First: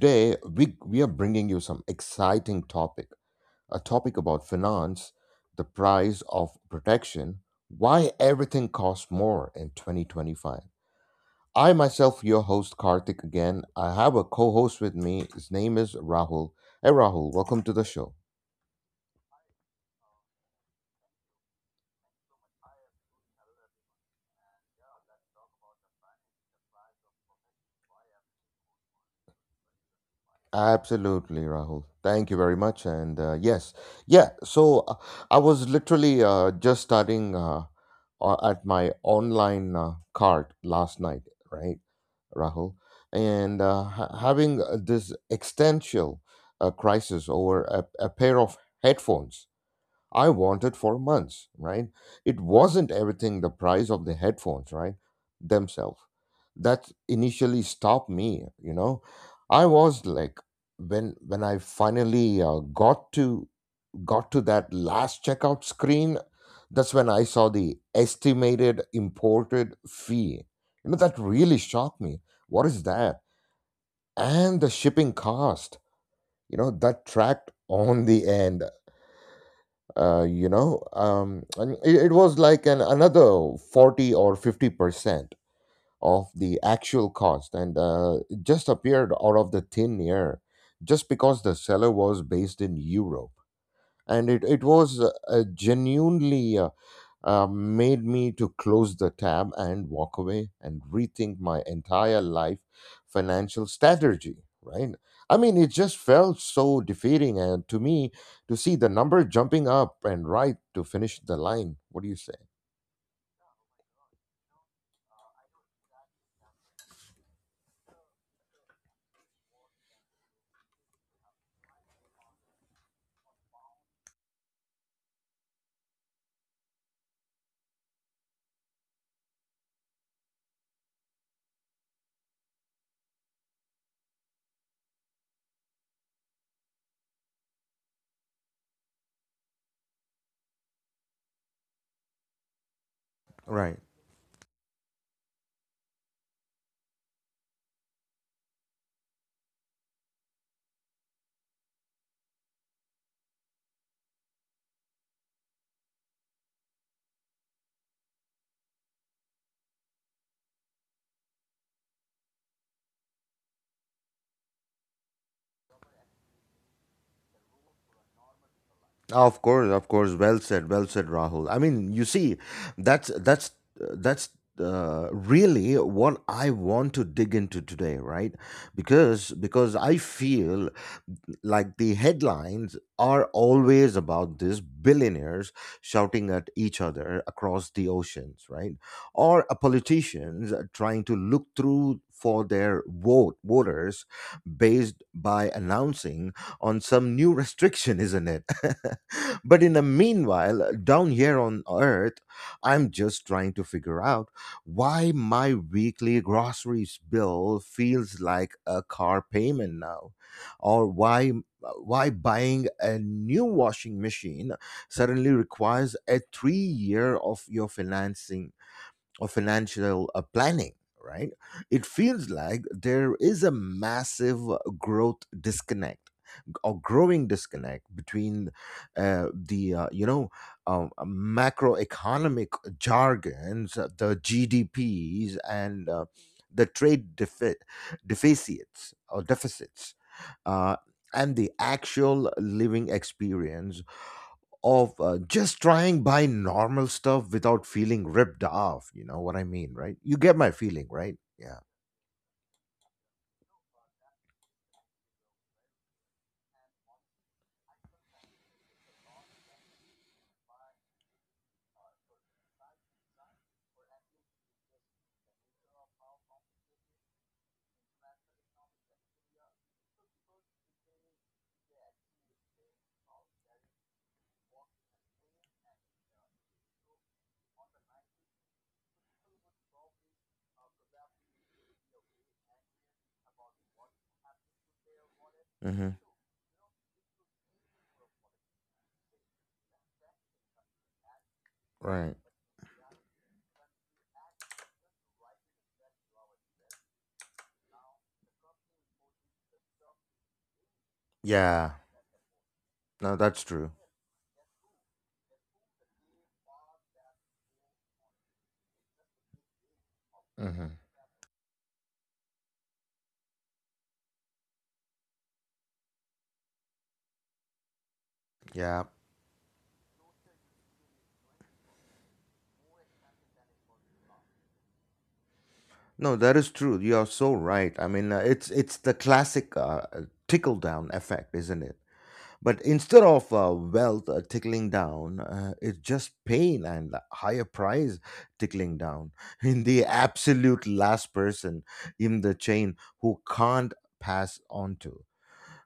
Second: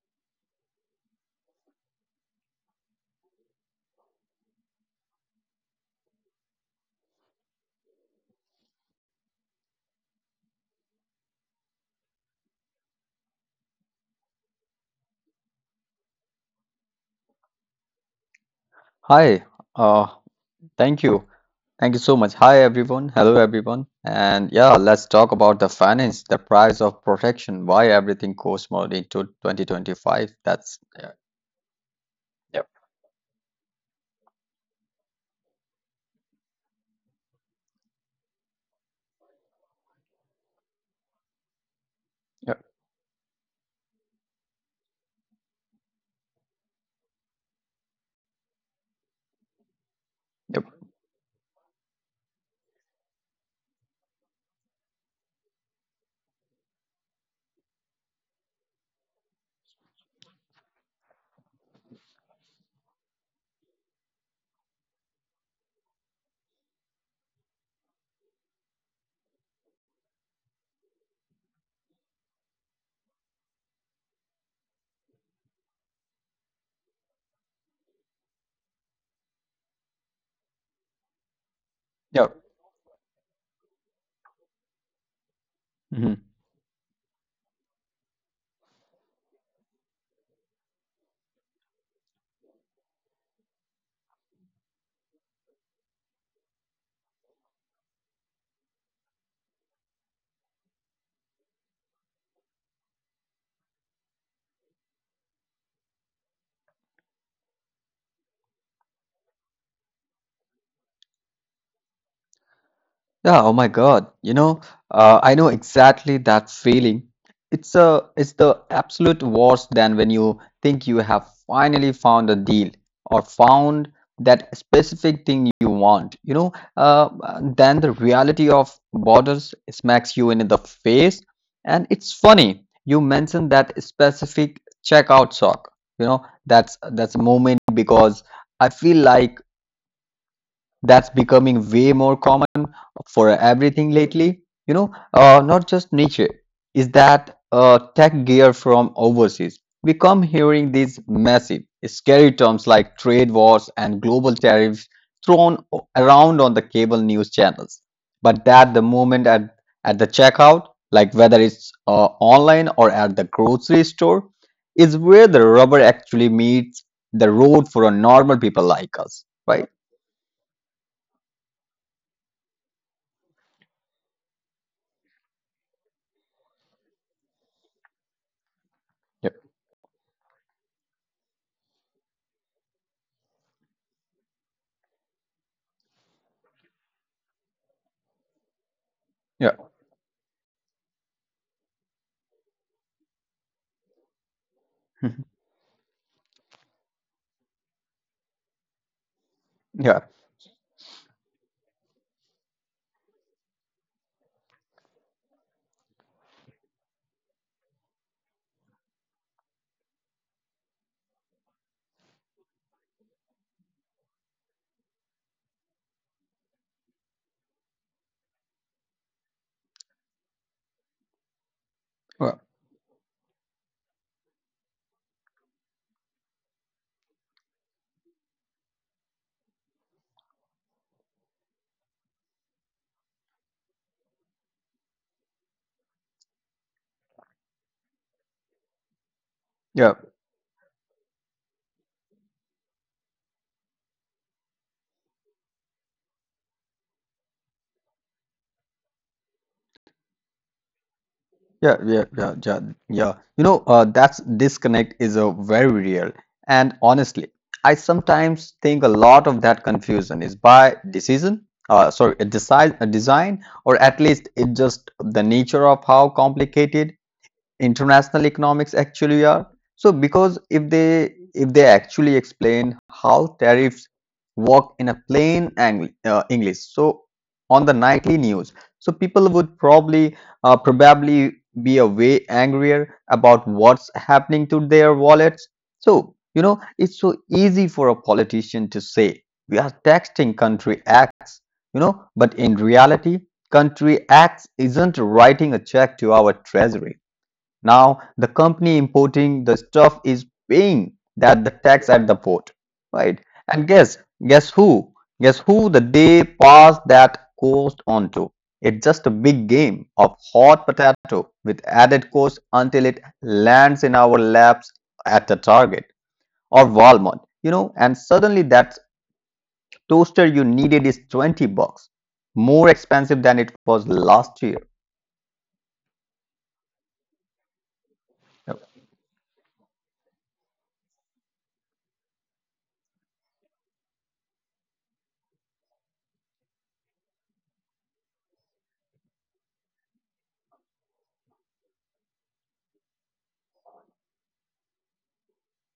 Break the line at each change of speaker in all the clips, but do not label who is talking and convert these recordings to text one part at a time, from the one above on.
today we are bringing you some exciting topic, a topic about finance, the price of protection, why everything costs more in 2025. I myself, your host Karthik again. I have a co-host with me. His name is Rahul. Hey Rahul, welcome to the show.
Hi, uh, thank you. Thank you so much. Hi, everyone. Hello, everyone. And yeah, let's talk about the finance, the price of protection, why everything costs more into 2025. That's yeah,
Absolutely, Rahul. Thank you very
yep,
much. Yeah. I was literally just starting at my online cart last night, right,
yep,
Rahul? And having this existential crisis over a pair of headphones I
yep,
wanted for months, right? It wasn't everything the price of the headphones, right? Themselves. That initially stopped me. I was like when I finally got to that last checkout screen, that's when I saw the estimated imported fee. You know that really shocked me. What is that? And the shipping cost that tracked on the end and it
yep.
was like an another 40 or 50%
Mhm.
of the actual cost and it just appeared out of the thin air just because the seller was based in euro and it was genuinely made me to close the tab and walk away and rethink my entire life financial strategy, right? I mean, it just felt so defeating and to me to see the number jumping up and right to finish the line, what do you say?
Yeah, oh my God. I know exactly that feeling. It's the absolute worst than when you think you have finally found a deal or found that specific thing you want. Then the reality of borders smacks you in the face. And it's funny, you mentioned that specific checkout sock. You know, that's a moment because I feel like that's becoming way more common for everything
Right.
lately. Not just niche. Is that tech gear from overseas? We come hearing these massive, scary terms like trade wars and global tariffs thrown around on the cable news channels. But that the moment at the checkout, like whether it's online or at the grocery store, is where the rubber actually meets the road for a normal people like us,
Oh, of
right?
course, of course. Well said, Rahul. I mean, you see, that's really what I want to dig into today, right? Because I feel like the headlines are always about these billionaires shouting at each other across the oceans, right?
Yeah.
Or a politicians trying to look through for their voters based
Mhm.
by announcing on some new restriction, isn't it? But in the
Yeah,
meanwhile, down here on Earth, I'm just trying to figure out why my weekly groceries bill feels like a car payment now, or why buying a new washing machine suddenly requires a 3 year of your financing or financial planning. Right, it feels
well,
like there is a massive growth disconnect or growing disconnect between the macroeconomic jargons, the GDPs, and the deficits
yeah,
uh, and the actual living experience of just trying buy normal stuff without feeling ripped off. You know what I mean, right? You get my feeling, right? Yeah.
yeah, yeah, yeah, yeah, yeah. That's disconnect is a very real. And honestly, I sometimes think a lot of that confusion is by decision, sorry, a design, or at least it just the nature of how complicated international economics actually are. So because if they actually explain how tariffs work in a plain English, so on the nightly news, so people would probably probably be a way angrier about what's happening to their wallets.
Hmm.
So you know it's so easy for a politician to say we are taxing country acts, you know,
Right.
but in reality, country acts isn't writing a check to our treasury. Now, the company importing the stuff is paying that the
Yeah.
tax at the port, right?
No, that's
And
true.
guess who? Guess who the day pass that cost onto? It's just a big game of hot
Hmm.
potato with added cost until it lands in our laps at the Target or Walmart, you know, and suddenly that
Yeah.
toaster you needed is 20 bucks more expensive than it was last year.
No, that is true. You are so right. I mean, uh,
Yeah,
it's it's the classic tickle down effect, isn't it? But instead of wealth tickling down, it's just pain and higher price tickling down. In the absolute last person in the chain who can't pass on to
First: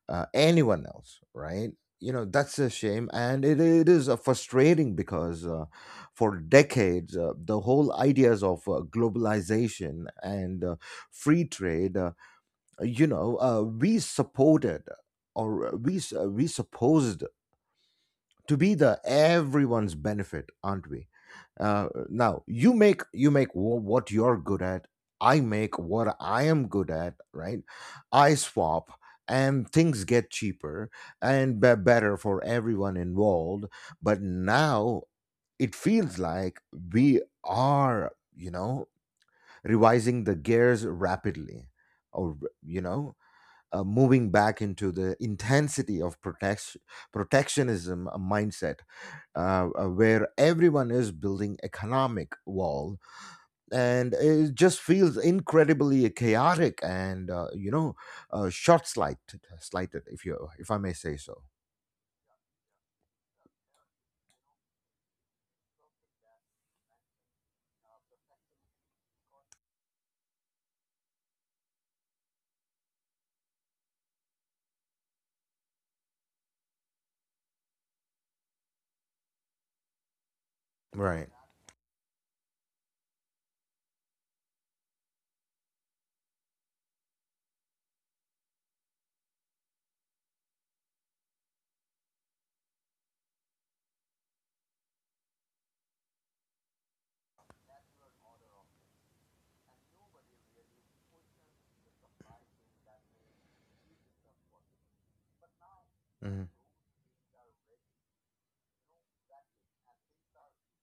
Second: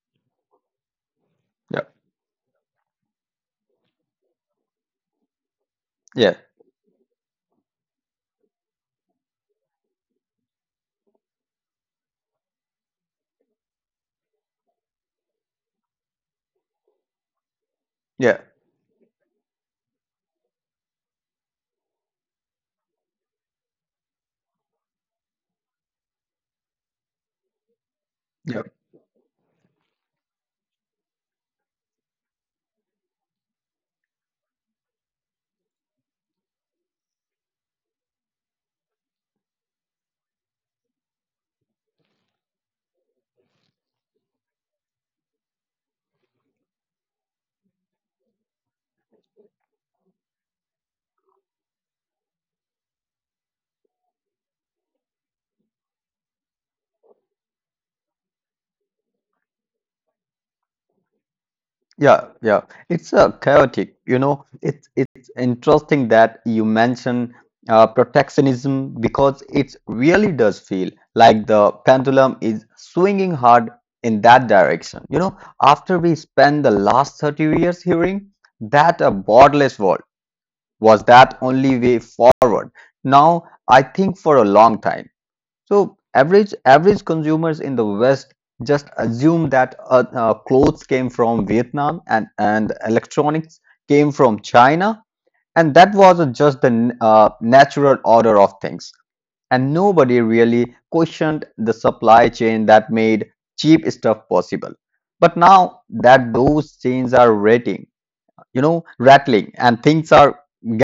anyone else, right?
yeah,
You know, that's a shame. And it is frustrating because for
Yeah.
decades, the whole ideas of globalization and free trade, we supported or we supposed to be the everyone's benefit, aren't we? Now, what you're good at, I make what I am good at, right? I
Yeah.
swap and things get cheaper and better for everyone involved. But now it feels like we are, you know, revising the gears rapidly, or, you know, moving back into the intensity of protectionism mindset, where everyone is building economic wall, and it just feels incredibly chaotic and, you know, slighted if you if I may say so.
Yeah. It's chaotic. You know, it's interesting that you mention protectionism because it really does feel like the pendulum is swinging hard in that direction. You know, after we spend the last 30 years hearing that a borderless world was
Right.
that only way forward, now I think for a long time. So average consumers in the West just assume that clothes came from Vietnam and electronics came from China, and that was just the natural order of things. And nobody really questioned the supply chain that made cheap stuff possible. But now that those chains are rating, you know, rattling and things are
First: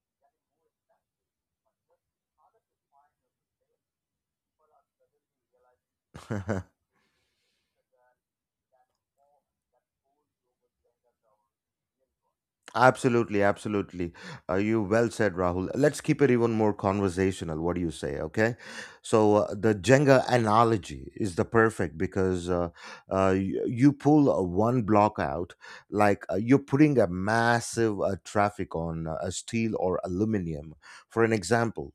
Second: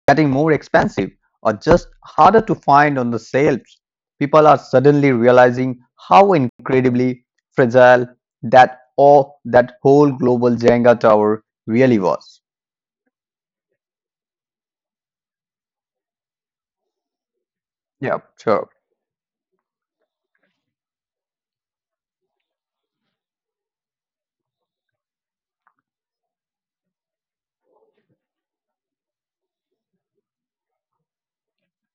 getting more expensive or just harder to find on the shelves, people are suddenly realizing how
Mhm.
incredibly fragile that whole global Jenga tower really was.
Absolutely, absolutely. You well said, Rahul. Let's keep it even more conversational. What do you say?
Yeah,
Okay,
sure.
the Jenga analogy is the perfect because you pull one block out, like you're putting a massive traffic on a steel or aluminum, for an example,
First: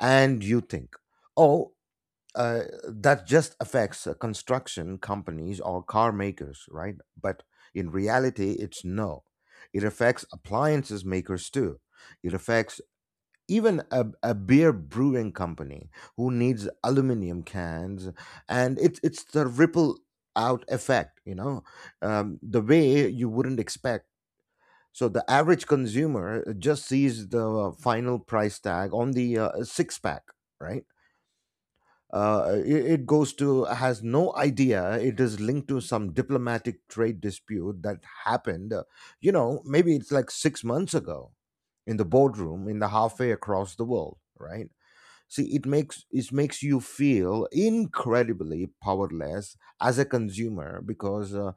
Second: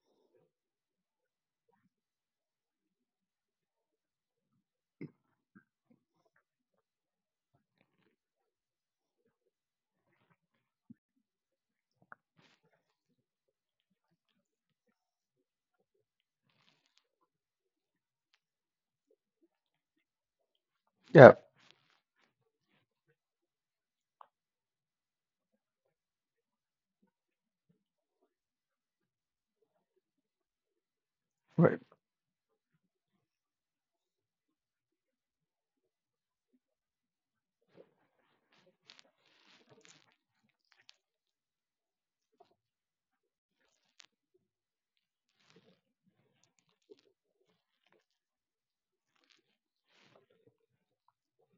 and you think, oh, uh, that just affects construction companies or car makers, right? But in reality, it's no. It affects appliances makers too. It affects even a beer brewing company who needs aluminum cans, and it's the ripple out effect,
Yeah.
you know, the way you wouldn't expect. So the average consumer just sees the final price tag on the six pack, right?
right.
It goes to has no idea it is linked to some diplomatic trade dispute that happened, you know, maybe it's like 6 months ago in the boardroom in the halfway across the world, right? See, it makes you feel incredibly powerless as a consumer because,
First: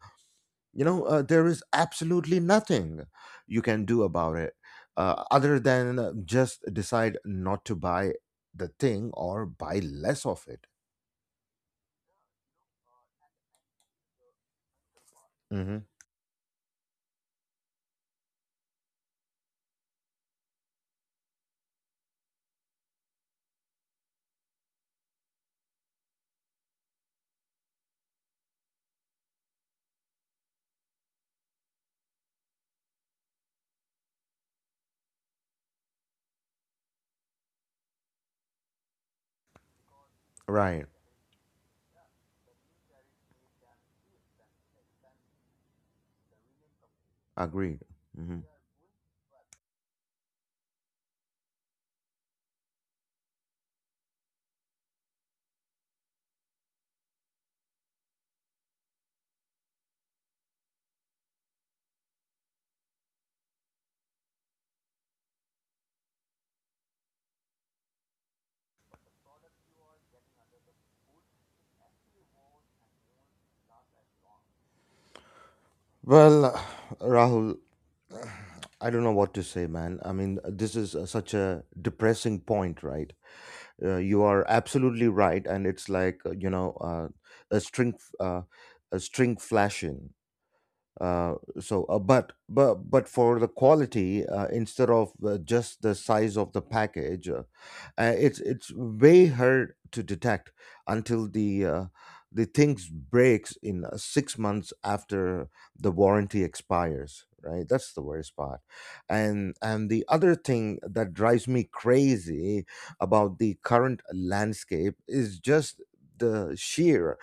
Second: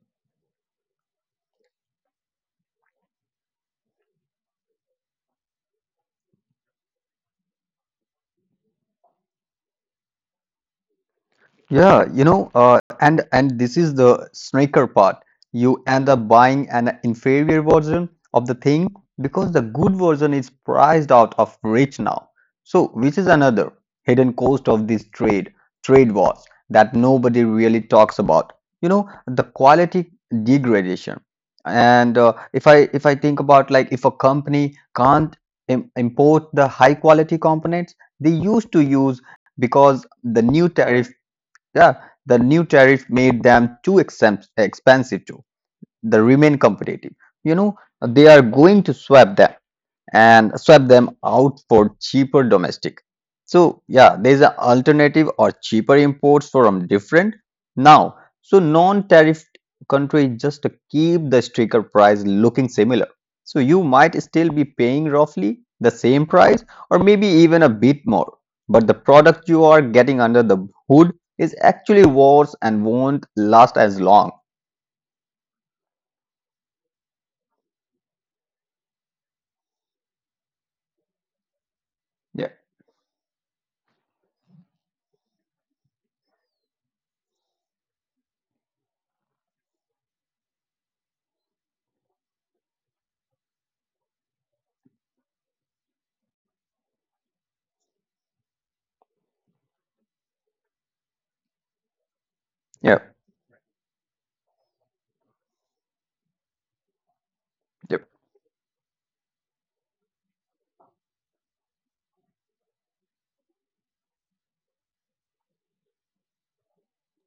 you know, there is absolutely nothing you can do about it, other than just decide not to buy the thing or buy less of it.
Yeah, and this is the sneaker part.
Mm-hmm.
You end up buying an inferior version of the thing because the good version is priced out of reach now. So, which is another hidden cost of this trade wars that nobody really talks about. You know, the quality degradation. And if I think about like if a company can't im import the high quality components they used to use because the new
Right.
tariff yeah, the new tariff made them too expensive to the remain competitive. You know,
Agreed.
they are
Hmm.
going to swap them out for cheaper domestic. So yeah, there's an alternative or cheaper imports from different now. So non-tariff country just to keep the sticker price looking similar. So you might still be paying roughly the same price or maybe even a bit more. But the product you are getting under the hood is actually worse and won't last as long.
Well, Rahul, I don't know what to say, man. I mean, this is such a depressing
Yeah.
point, right? You are absolutely right, and it's like, a string, f- uh, a string flashing. uh, but for the quality instead of just the size of the package, it's way hard to detect until the things
Yeah.
breaks in 6 months after the warranty expires, right? That's the
Yep.
worst part. And the other thing that drives me crazy about the current landscape is just the sheer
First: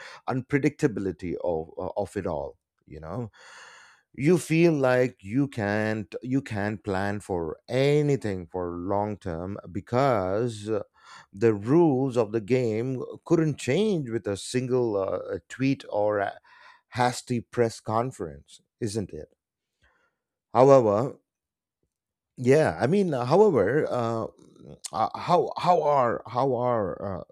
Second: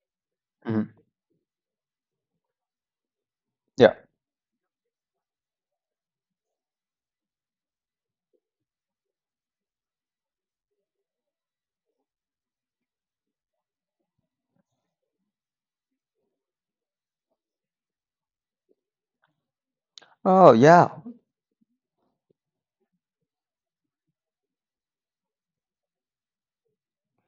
Hmm.
unpredictability of it all, you know.
Yeah.
You feel like you can't plan for anything for long term because, the rules of the game couldn't change with a single tweet or a hasty press conference, isn't it?
Oh yeah.
However, yeah, I mean, however how are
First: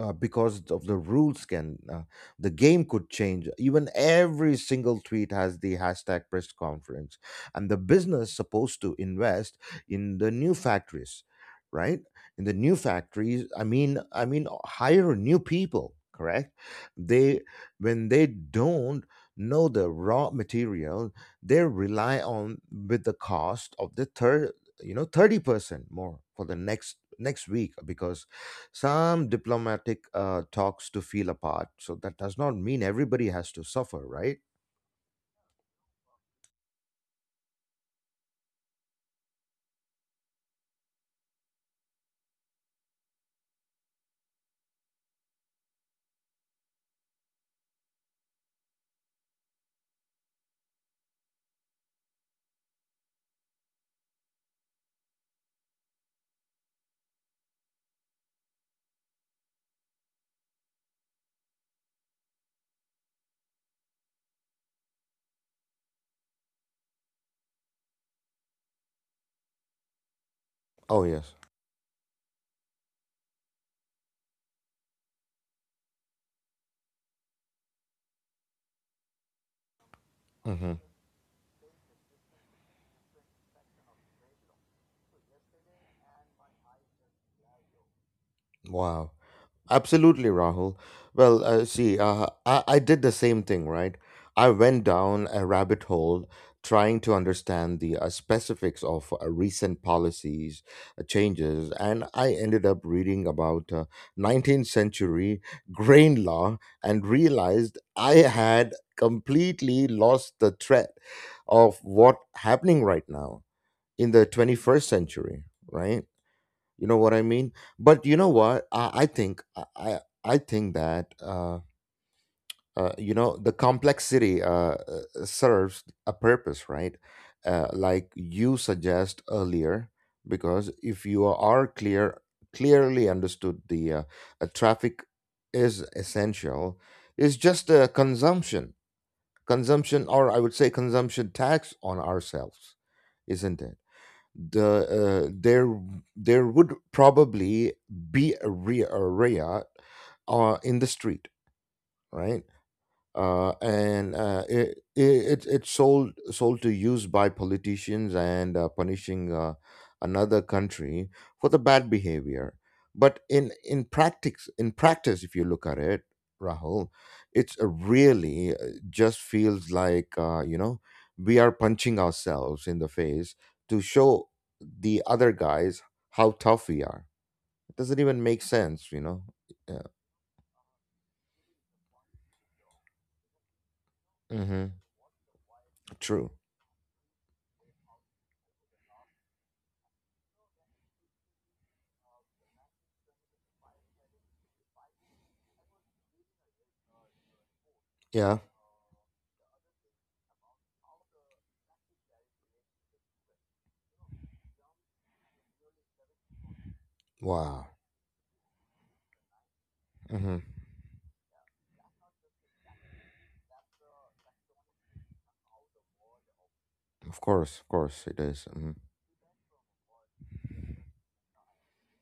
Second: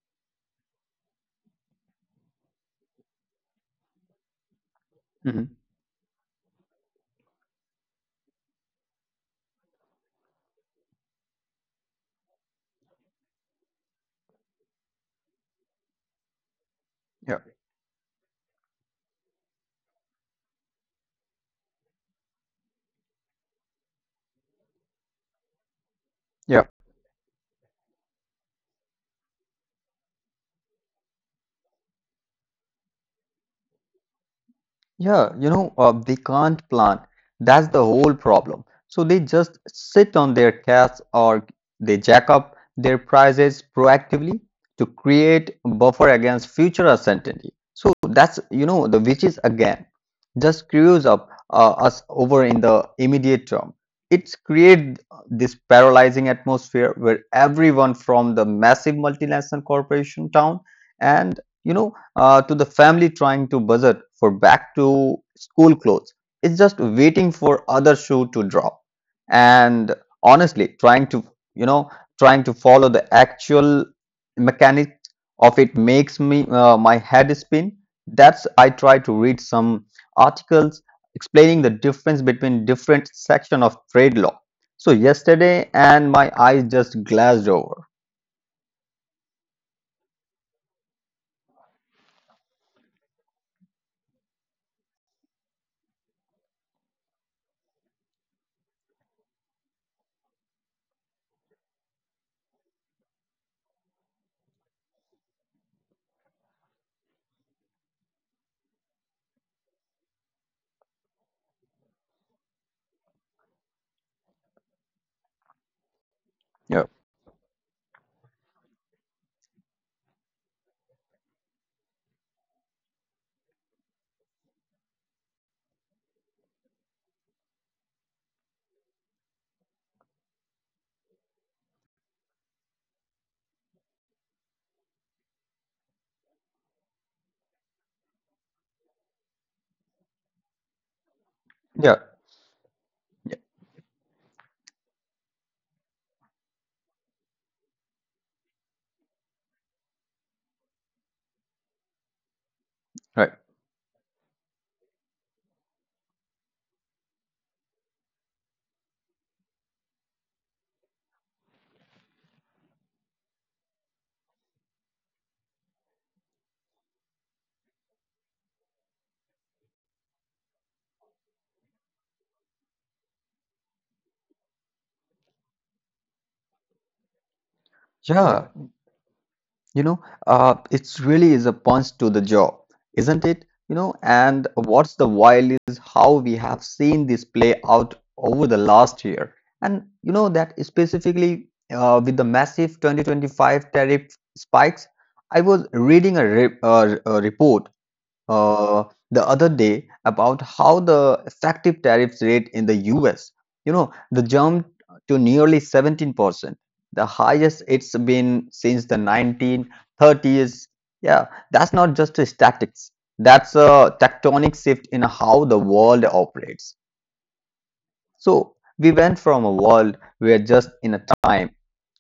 because of the rules can, the game could change even every single tweet
Hmm.
has the hashtag press conference, and the business supposed to invest in the new factories, right? In the new factories, I mean hire new people, correct? They, when they don't know the raw material they rely on, with the cost of the third, you know, 30% more for the
Yeah.
next week because some diplomatic talks to feel apart. So that does not mean everybody has to suffer, right?
They can't plan. That's the whole problem. So they just sit on their cash or they jack up their prices proactively to create buffer against future uncertainty. So that's, you know, the which is again just screws up us over in the immediate term. It's create this paralyzing atmosphere where everyone from the massive multinational corporation town, and you know to the family trying to budget for back to school clothes. It's just waiting for other shoe to drop. And honestly,
Oh yes.
you know, trying to follow the actual mechanics of it makes me my head spin. That's I try to read some
Hmm.
articles explaining the difference between different section of trade law. So yesterday and my eyes just glazed over.
Wow. Absolutely, Rahul. Well, I did the same thing, right? I went down a rabbit hole trying to understand the specifics of recent policies changes, and I ended up reading about 19th century grain law and realized I had completely lost the thread of what happening right now in the 21st century, right? You
Yeah.
know what I mean? But you know what, I think I think that, you know, the complexity serves a purpose, right? Like you suggest earlier, because if you are clearly understood the, traffic is essential, is just a consumption or I would say consumption tax on
Yeah.
ourselves, isn't it? The uh, there there would probably be a riot in the street, right?
Right.
Uh, and uh, it, it it- it's sold sold to use by politicians and punishing another country for the bad behavior. But in practice, if you look at it, Rahul, it's a really, just feels like, you know, we are punching ourselves in the face to show the other guys how tough we are. It doesn't even make
Yeah. Yeah.
sense, you know. Yeah.
You know, it really is a punch to the jaw, isn't it? You know, and
Hmm.
what's the while is how
True.
we have seen this play out over the last year. And you know that specifically with the massive 2025 tariff spikes, I was reading a report
Yeah.
uh, the other day about how the effective tariff rate in the US, you know, the jump to nearly 17%, the highest
Wow.
it's been since the
Mm-hmm.
1930s. Yeah, that's not just a statics. That's a tectonic shift in how the world operates.
Of course, it is.
So
Mm.
we went from a world where just in a time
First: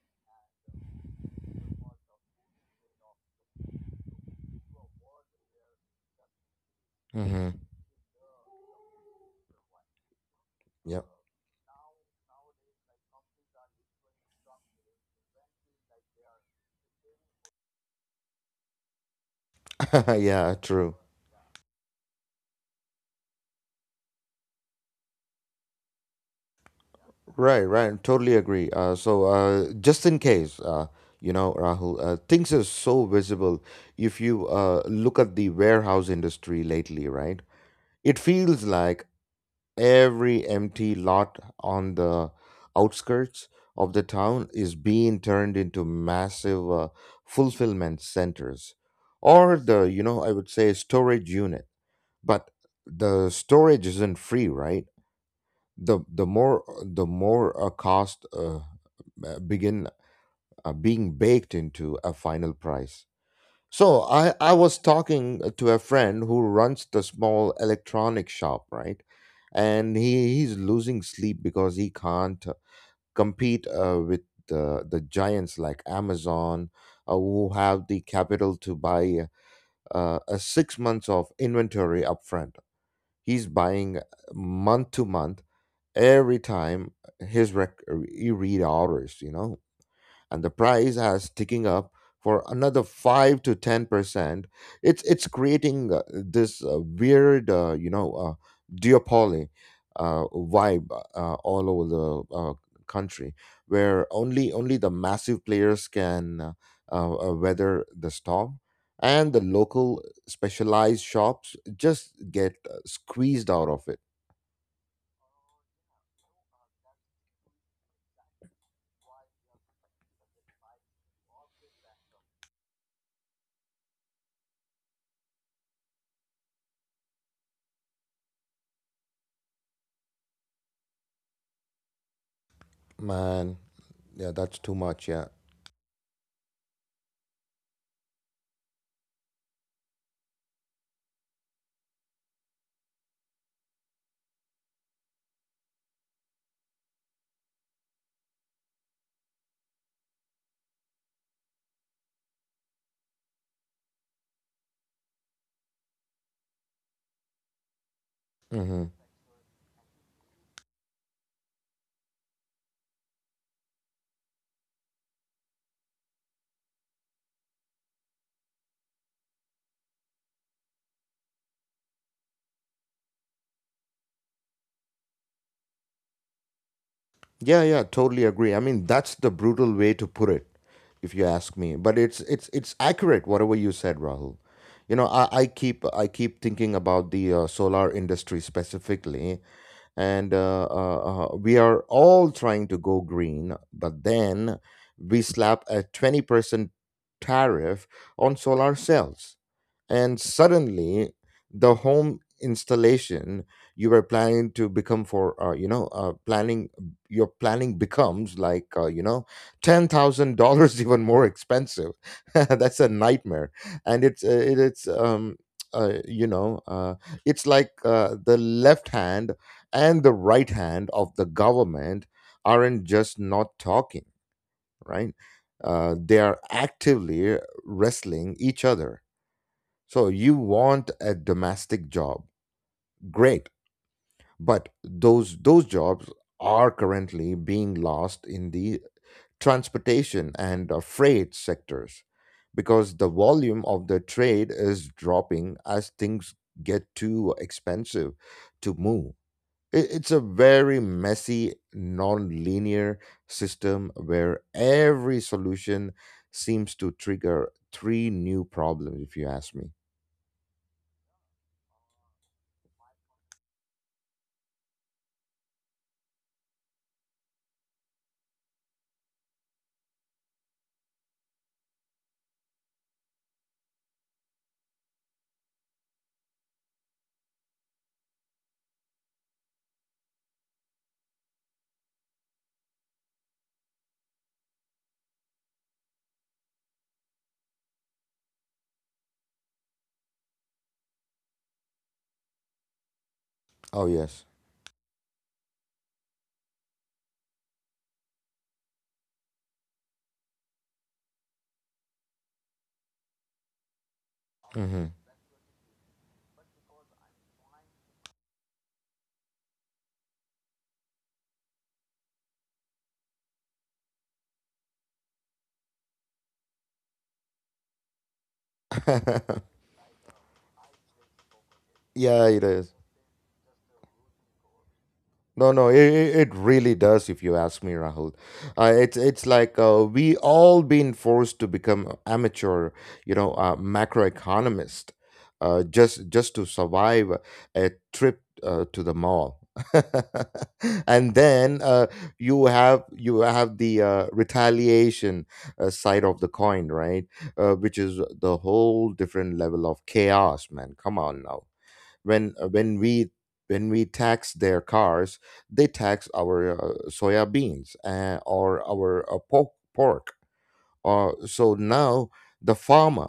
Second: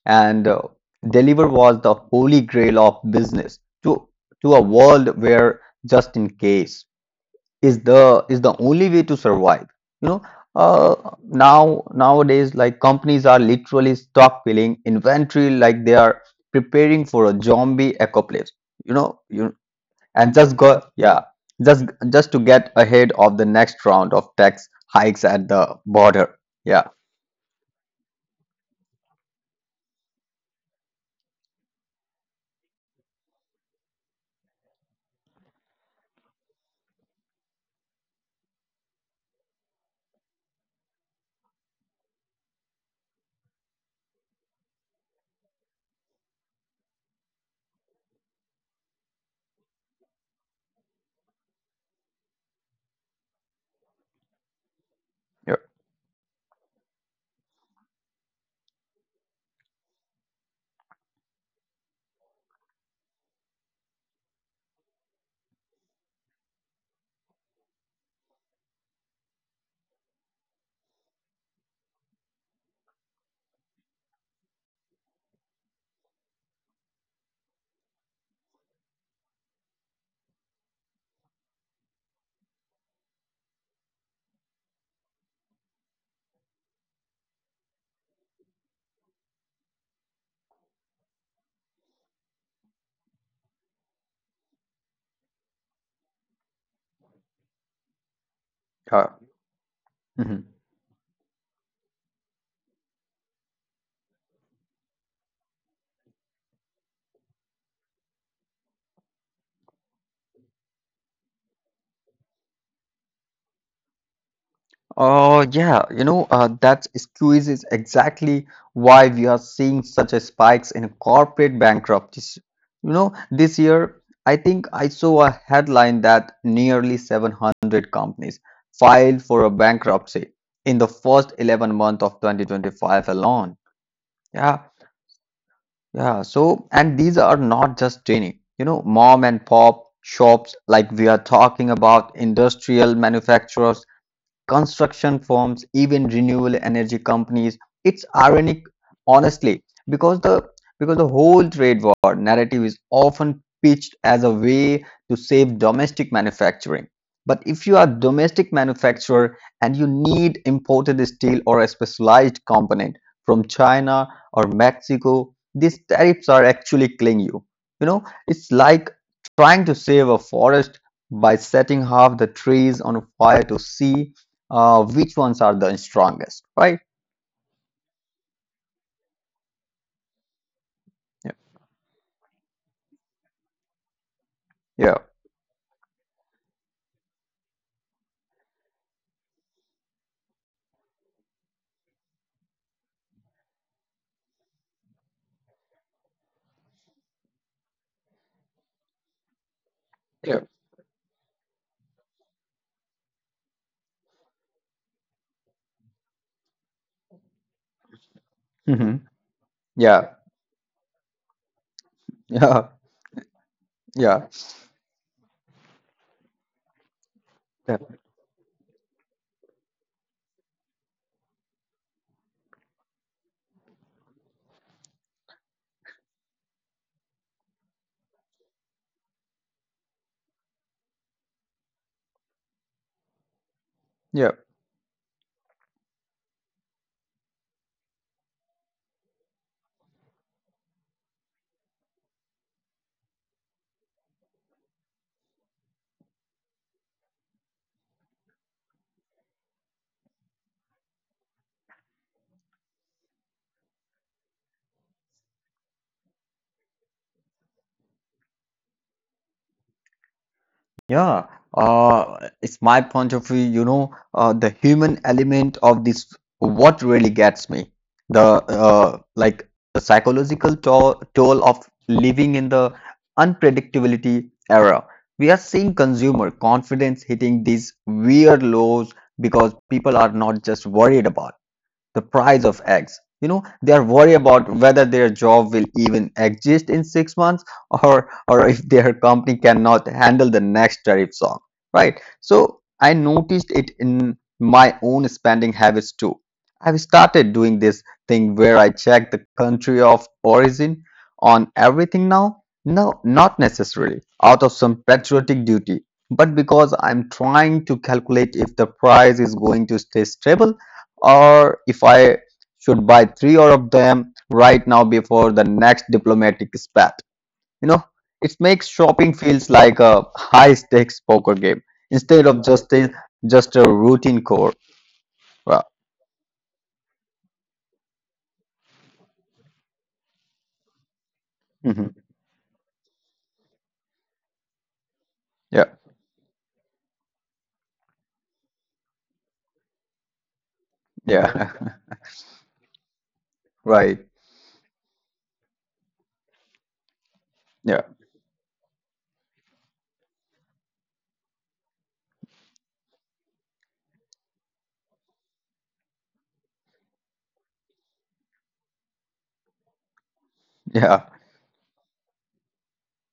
and deliver was the holy grail of business to a world where just in case
Mm-hmm.
is the only way to survive. You know, uh,
Yep.
now nowadays like companies are literally stockpiling inventory like they are preparing for a zombie apocalypse. You know, you and
Yeah,
just go
true.
yeah just just to get ahead of the next round of tax hikes at the border. yeah
Right, right. Totally agree. Just in case, you know, Rahul, things are so visible. If you look at the warehouse industry lately, right, it feels like every empty lot on the outskirts of the town is being turned into massive fulfillment centers, or, the, you know, I would say storage units, but the storage isn't free, right? The more a cost, begin being baked into a final price. So I was talking to a friend who runs the small electronic shop, right, and he's losing sleep because he can't compete with the giants like Amazon, who have the capital to buy a 6 months of inventory upfront. He's buying month to month. Every time his rec- he read orders, you know, and the price has ticking up for another 5 to 10%. It's creating this weird
yeah,
duopoly uh,
yeah.
vibe all over the country where only the massive players can weather the storm, and the local specialized shops just get squeezed out of it.
Oh, yeah, that squeeze is exactly why we are seeing such a spikes in corporate bankruptcies. You know, this year, I think I saw a headline that nearly 700 companies filed for a bankruptcy in the first 11 month of 2025 alone.
Man, yeah,
Yeah,
that's too much, yeah.
yeah. So, and these are not just tiny, you know, mom and pop shops like we are talking about industrial manufacturers construction firms, even renewable energy companies. It's ironic, honestly, because the because the whole trade war narrative is often pitched as a way to save domestic manufacturing. But if you are a domestic
Hmm.
manufacturer and you need imported steel or a specialized component from China or Mexico, these tariffs are actually killing you. You know, it's like trying to save a forest by setting half the trees on fire to see which ones are the strongest, right?
Yeah, yeah, totally agree. I mean, that's the brutal way to put it, if you
Yeah,
ask me. But it's accurate, whatever you said, Rahul. You
yeah,
know, I keep thinking about the solar industry specifically, and we are all trying to go green, but then we slap a 20% tariff on solar cells, and
Yeah.
suddenly the home installation you were planning to become for planning your planning becomes like
Hmm. yeah,
$10,000 even more expensive.
yeah,
that's a nightmare. And it's
yeah,
it, it's you know it's like
yeah,
the left hand and the right hand of the government aren't just not talking, right? They are actively wrestling each other. So you want a domestic job, great,
yeah.
but those jobs are currently being lost in the transportation and freight sectors because the volume of the trade is dropping as things get too expensive to move. It's a very messy, non-linear system where every solution seems to trigger three new problems, if you ask me.
yeah. It's my point of view. You know, the human element of this what really gets me. The uh, like the psychological toll of living in the unpredictability era. We are seeing consumer confidence hitting these weird lows because people are not just worried about the price of eggs. You know, they are worried about whether their job will even exist in 6 months or if their company cannot handle the next tariff song. Right. So I noticed it
Oh,
in
yes.
my own spending habits too. I've started doing this thing where I check the country of origin on everything now. No, not necessarily out of some
Hmm.
patriotic duty, but because I'm trying to calculate if the price is going to stay stable or if I should buy three or of them right now before the next diplomatic spat. You know, it makes shopping feels like a high stakes poker game
Yeah,
instead
it
of
is.
just a routine core.
No,
Well,
no, it really does. If you ask me, Rahul, it's like we all been forced to
mhm.
become amateur, you know, macroeconomist,
yeah,
just to survive a trip to the mall, and
yeah,
then you have the
right,
retaliation side of the coin, right? Which
yeah,
is the whole different level of chaos, man. Come on now. When when we tax their cars, they tax our soya beans or our pork.
yeah,
So now the farmer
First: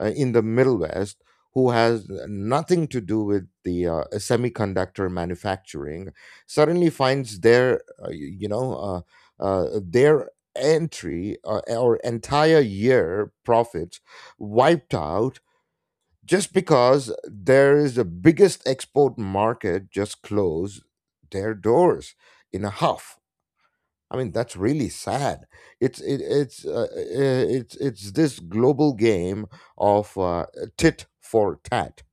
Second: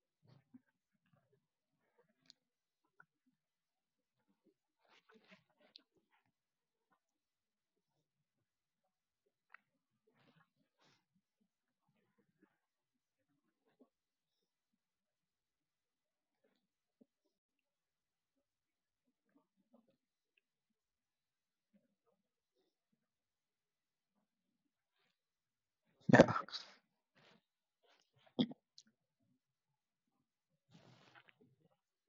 in the middle west, who has nothing to do with the semiconductor manufacturing, suddenly finds their their entry or entire year profits wiped out just because there is the biggest export market just closed their doors in a huff. I mean, that's really sad. It's it,
yeah,
it's this global game of tit for tat,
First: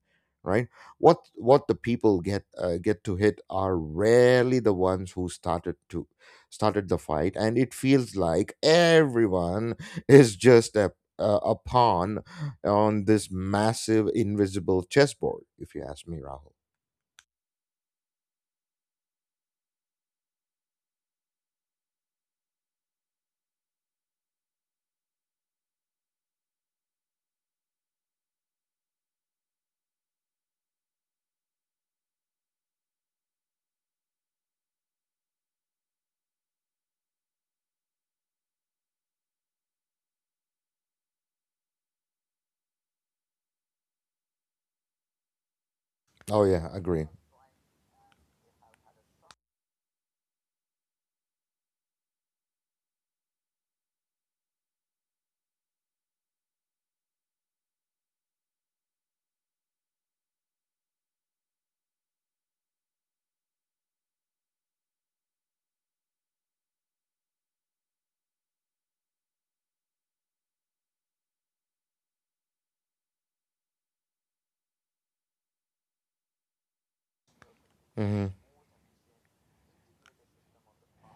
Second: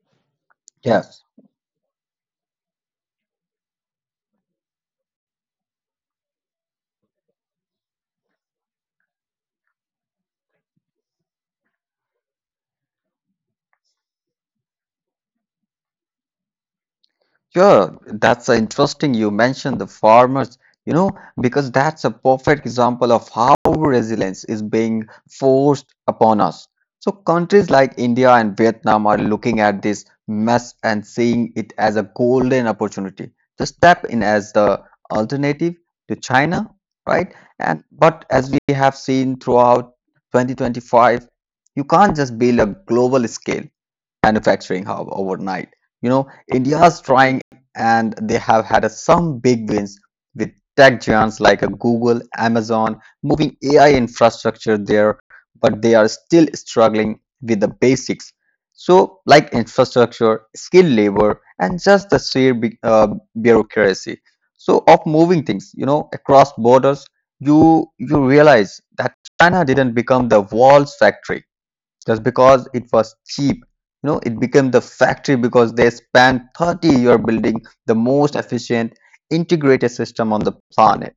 right? What
yes.
what the people get to hit are rarely the ones who started the fight, and it feels like everyone is just a pawn on this massive invisible chessboard. If you ask me, Rahul.
Sure, that's interesting. You mentioned the farmers, you know, because that's a perfect example of how resilience is being forced upon us. So, countries like India and Vietnam are looking at this mess and seeing it as a golden opportunity to step in as the alternative to China, right? And but as we have seen throughout 2025, you can't just build a global scale manufacturing hub overnight. You know,
Oh yeah,
India's
agree.
trying and they have had some big wins with tech giants like a Google, Amazon, moving AI infrastructure there, but they are still struggling with the basics. So, like infrastructure, skilled labor, and just the sheer bureaucracy. So, of moving things, you know, across borders, you realize that China didn't become the walls factory just because it was cheap. You know, it became the factory because they spent 30 years building the
Mm-hmm.
most efficient integrated system on the planet.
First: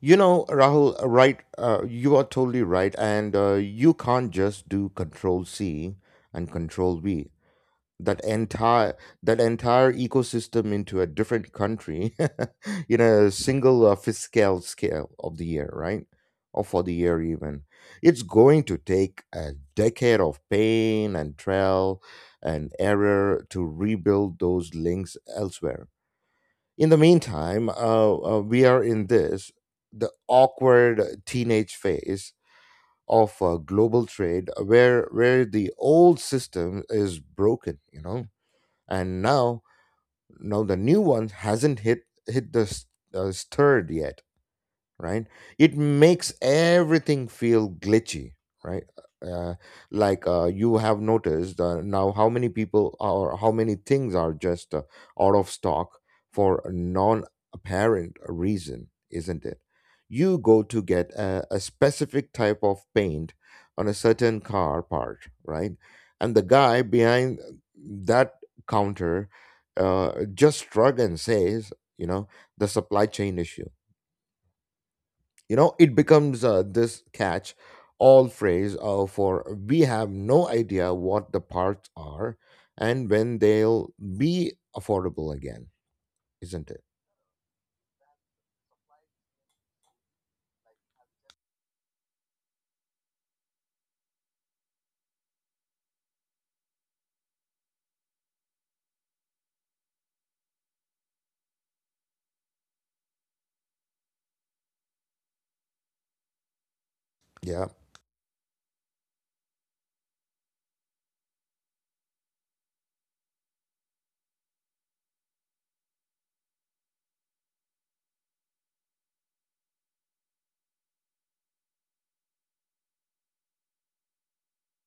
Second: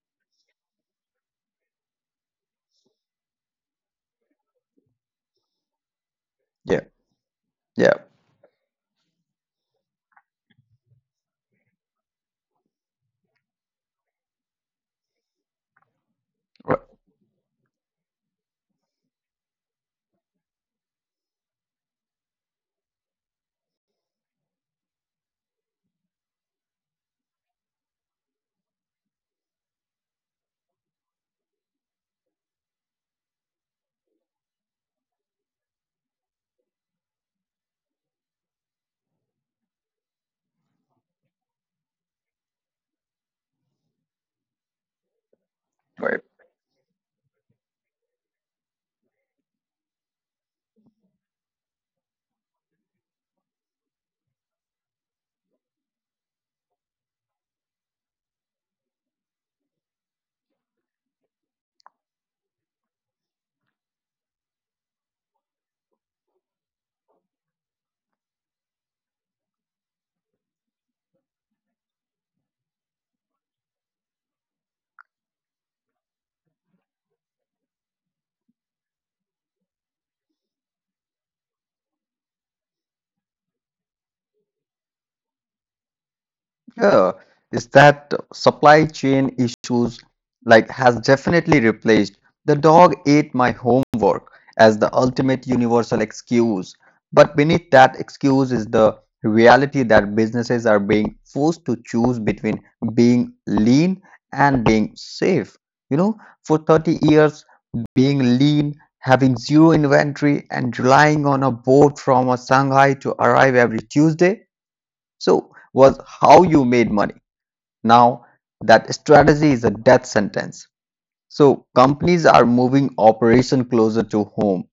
You know, Rahul, right? You are totally right. And you can't just do control C and
Yeah,
control V.
yeah,
That entire that entire ecosystem into a different country in a single fiscal scale of the year, right? Or for
right,
the year even. It's going to take a decade of pain and trial and error to rebuild those links elsewhere. In the meantime, we are in this the awkward teenage phase of global trade, where the old system is broken, you know, and now the new one hasn't hit the s- stirred yet, right? It
right.
makes everything feel glitchy, right? Uh, like you have noticed now how many people or how many things are just out of stock for a non apparent reason, isn't it? You go to get a specific type of paint on a certain car part, right? And the guy behind that counter just shrug and says, you know, the supply chain issue. You know, it becomes this catch all phrase for we have no idea what the parts are and when they'll be affordable again, isn't it?
Yeah, is that supply chain issues like has definitely replaced the dog ate my homework as the ultimate universal excuse. But beneath that excuse is the reality that businesses are being forced to choose between being lean and being safe. You know, for 30 years,
Yeah.
being lean, having zero inventory, and relying on a boat from a Shanghai to arrive every Tuesday, was how you made money. Now, that strategy is a death sentence. So, companies are moving operation closer to home,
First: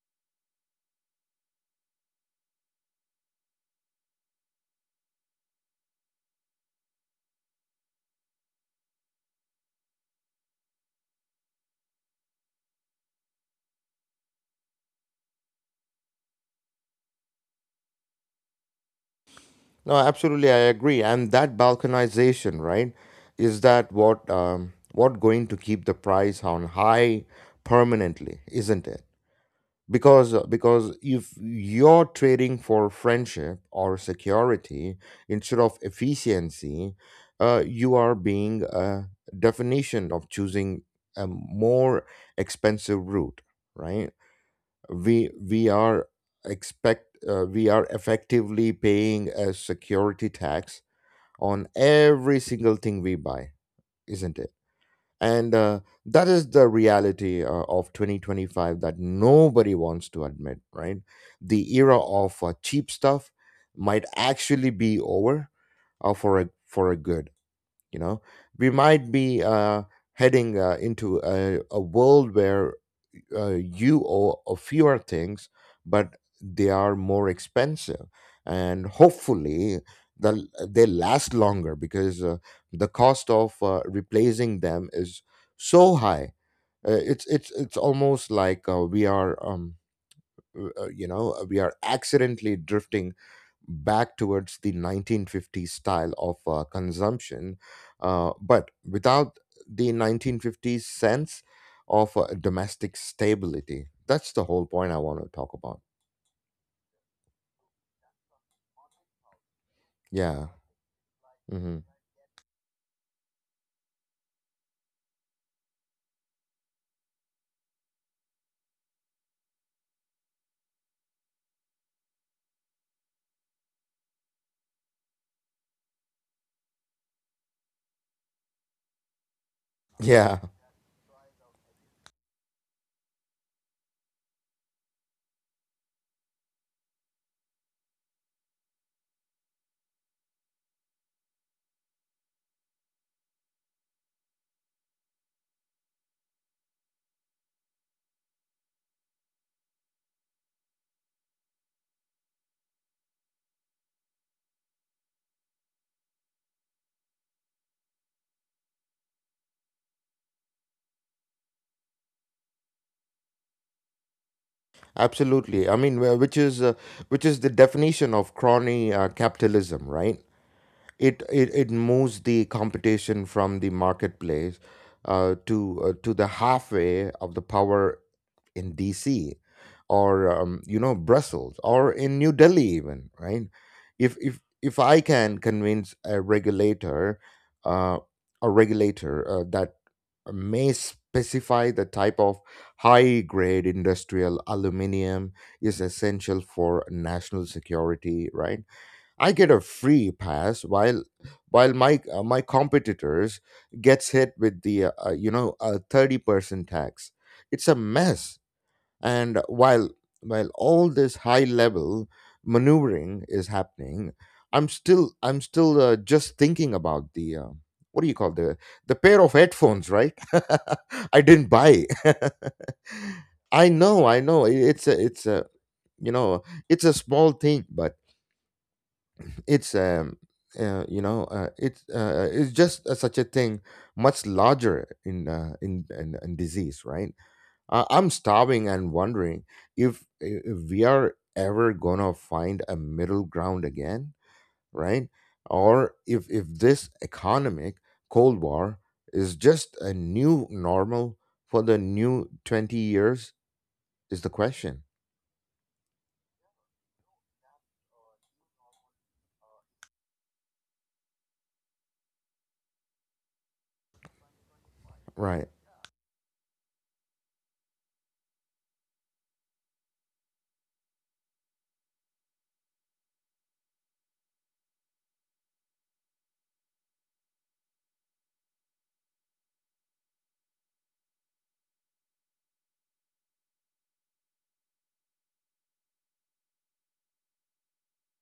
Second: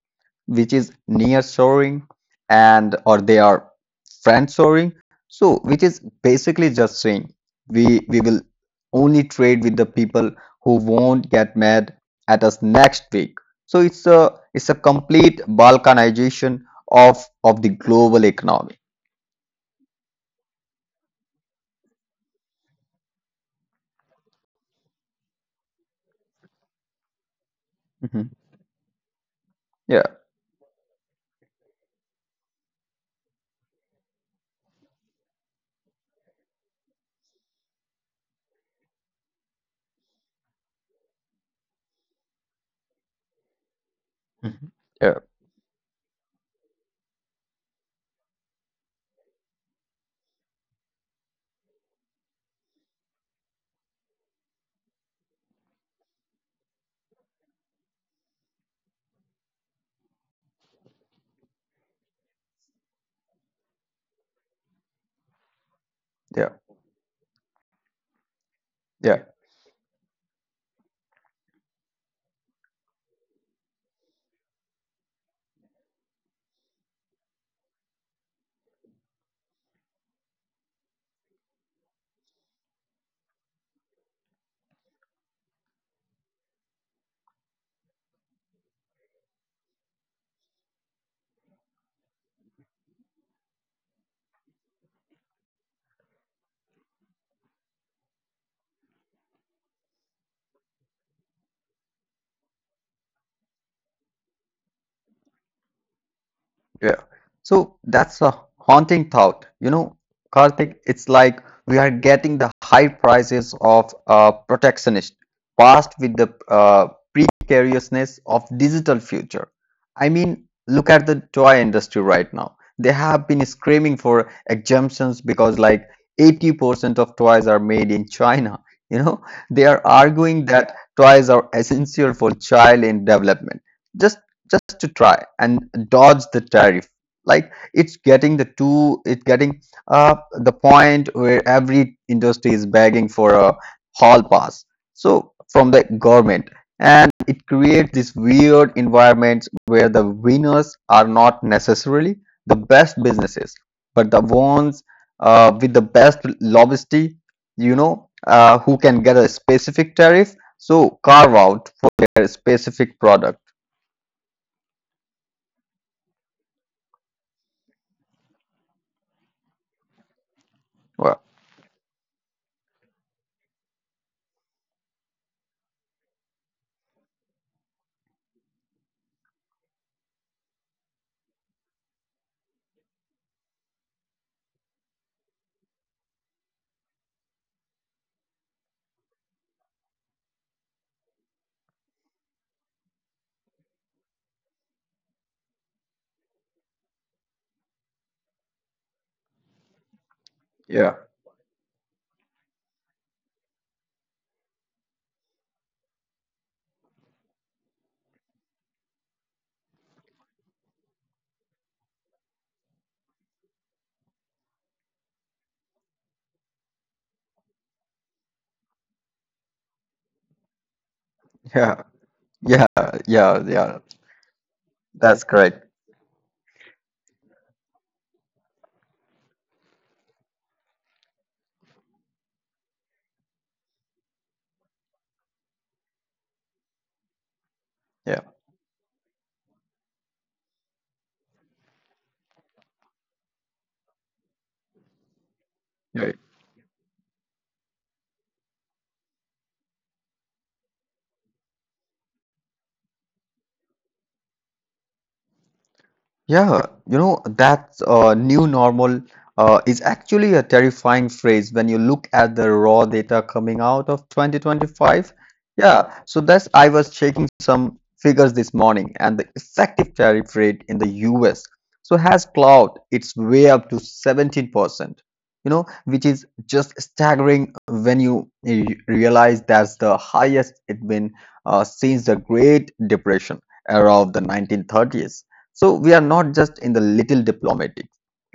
which is nearshoring and or they are friendshoring. So, which is basically just saying we will only trade with the people who won't get mad at us next week. So, it's a complete balkanization of of the global economy.
No, absolutely, I agree. And that balkanization, right, is that what going to keep the price on high
Mhm.
permanently, isn't it?
Yeah.
Because if you're trading for friendship or security instead of efficiency, you are being a definition of choosing a more expensive route, right?
Mhm. Yeah.
We we are expect uh, we are effectively paying a security tax on every single thing we buy, isn't it? And that is the reality of 2025 that nobody wants to admit, right? The era of cheap stuff might actually be over
Yeah.
for a good. You know, we might
Yeah.
be heading into a world where uh, you owe a fewer things, but they are more expensive, and hopefully they last longer because the cost of replacing them is so high. It's it's almost like we are we are accidentally drifting back towards the 1950s style of consumption, but without the 1950s sense of domestic stability. That's the whole point I want to talk about.
Yeah. So that's a haunting thought. You know,
Yeah.
Karthik, it's like we are
Hmm.
getting the high prices of protectionist past with the precariousness of digital future. I mean, look at the toy industry right now. They have been screaming for exemptions because like 80% of toys are made in China. You know, they are arguing
Yeah,
that toys are essential for child in development. Just just to try and dodge the tariff, like it's getting the two, it's getting uh, the point where every industry is begging for a hall pass from the government, and it creates this weird environment where the winners are not necessarily the best businesses but the ones with the best lobbyisty, you know, who can get a specific tariff carve out for their specific product.
absolutely, I mean, which is the definition of crony capitalism, right?
Well,
It moves the competition from the marketplace to the halfway of the power in DC or you know, Brussels, or in New Delhi even, right? If I can convince a regulator uh, that may specify the type of high grade industrial aluminium is essential for national security, right? I get a free pass
yeah.
while my my competitors gets hit with the a 30% tax. It's a mess. And while all this high level maneuvering is happening, I'm still just thinking about the what do you call the pair of headphones, right? I didn't
Yeah,
buy.
yeah, yeah, yeah.
I know, I know. It's a
That's
it's a
correct.
you know, it's a small thing, but it's you know it's just such a thing much larger in in disease, right? Uh, I'm
Yeah,
starving and wondering if we are ever gonna find a middle ground again, right? Or
yeah.
if this economic cold war is just a new normal for the new 20 years is the question,
Yeah, you know, that new normal is actually a terrifying phrase when you look at the raw data coming out of 2025.
right?
Yeah, so that's, I was checking some figures this morning, and the effective tariff rate in the US has clout. It's way up to 17%, you know, which is just staggering when you realize that's the highest it's been since the Great Depression era of the 1930s. So we are not just in the little diplomatic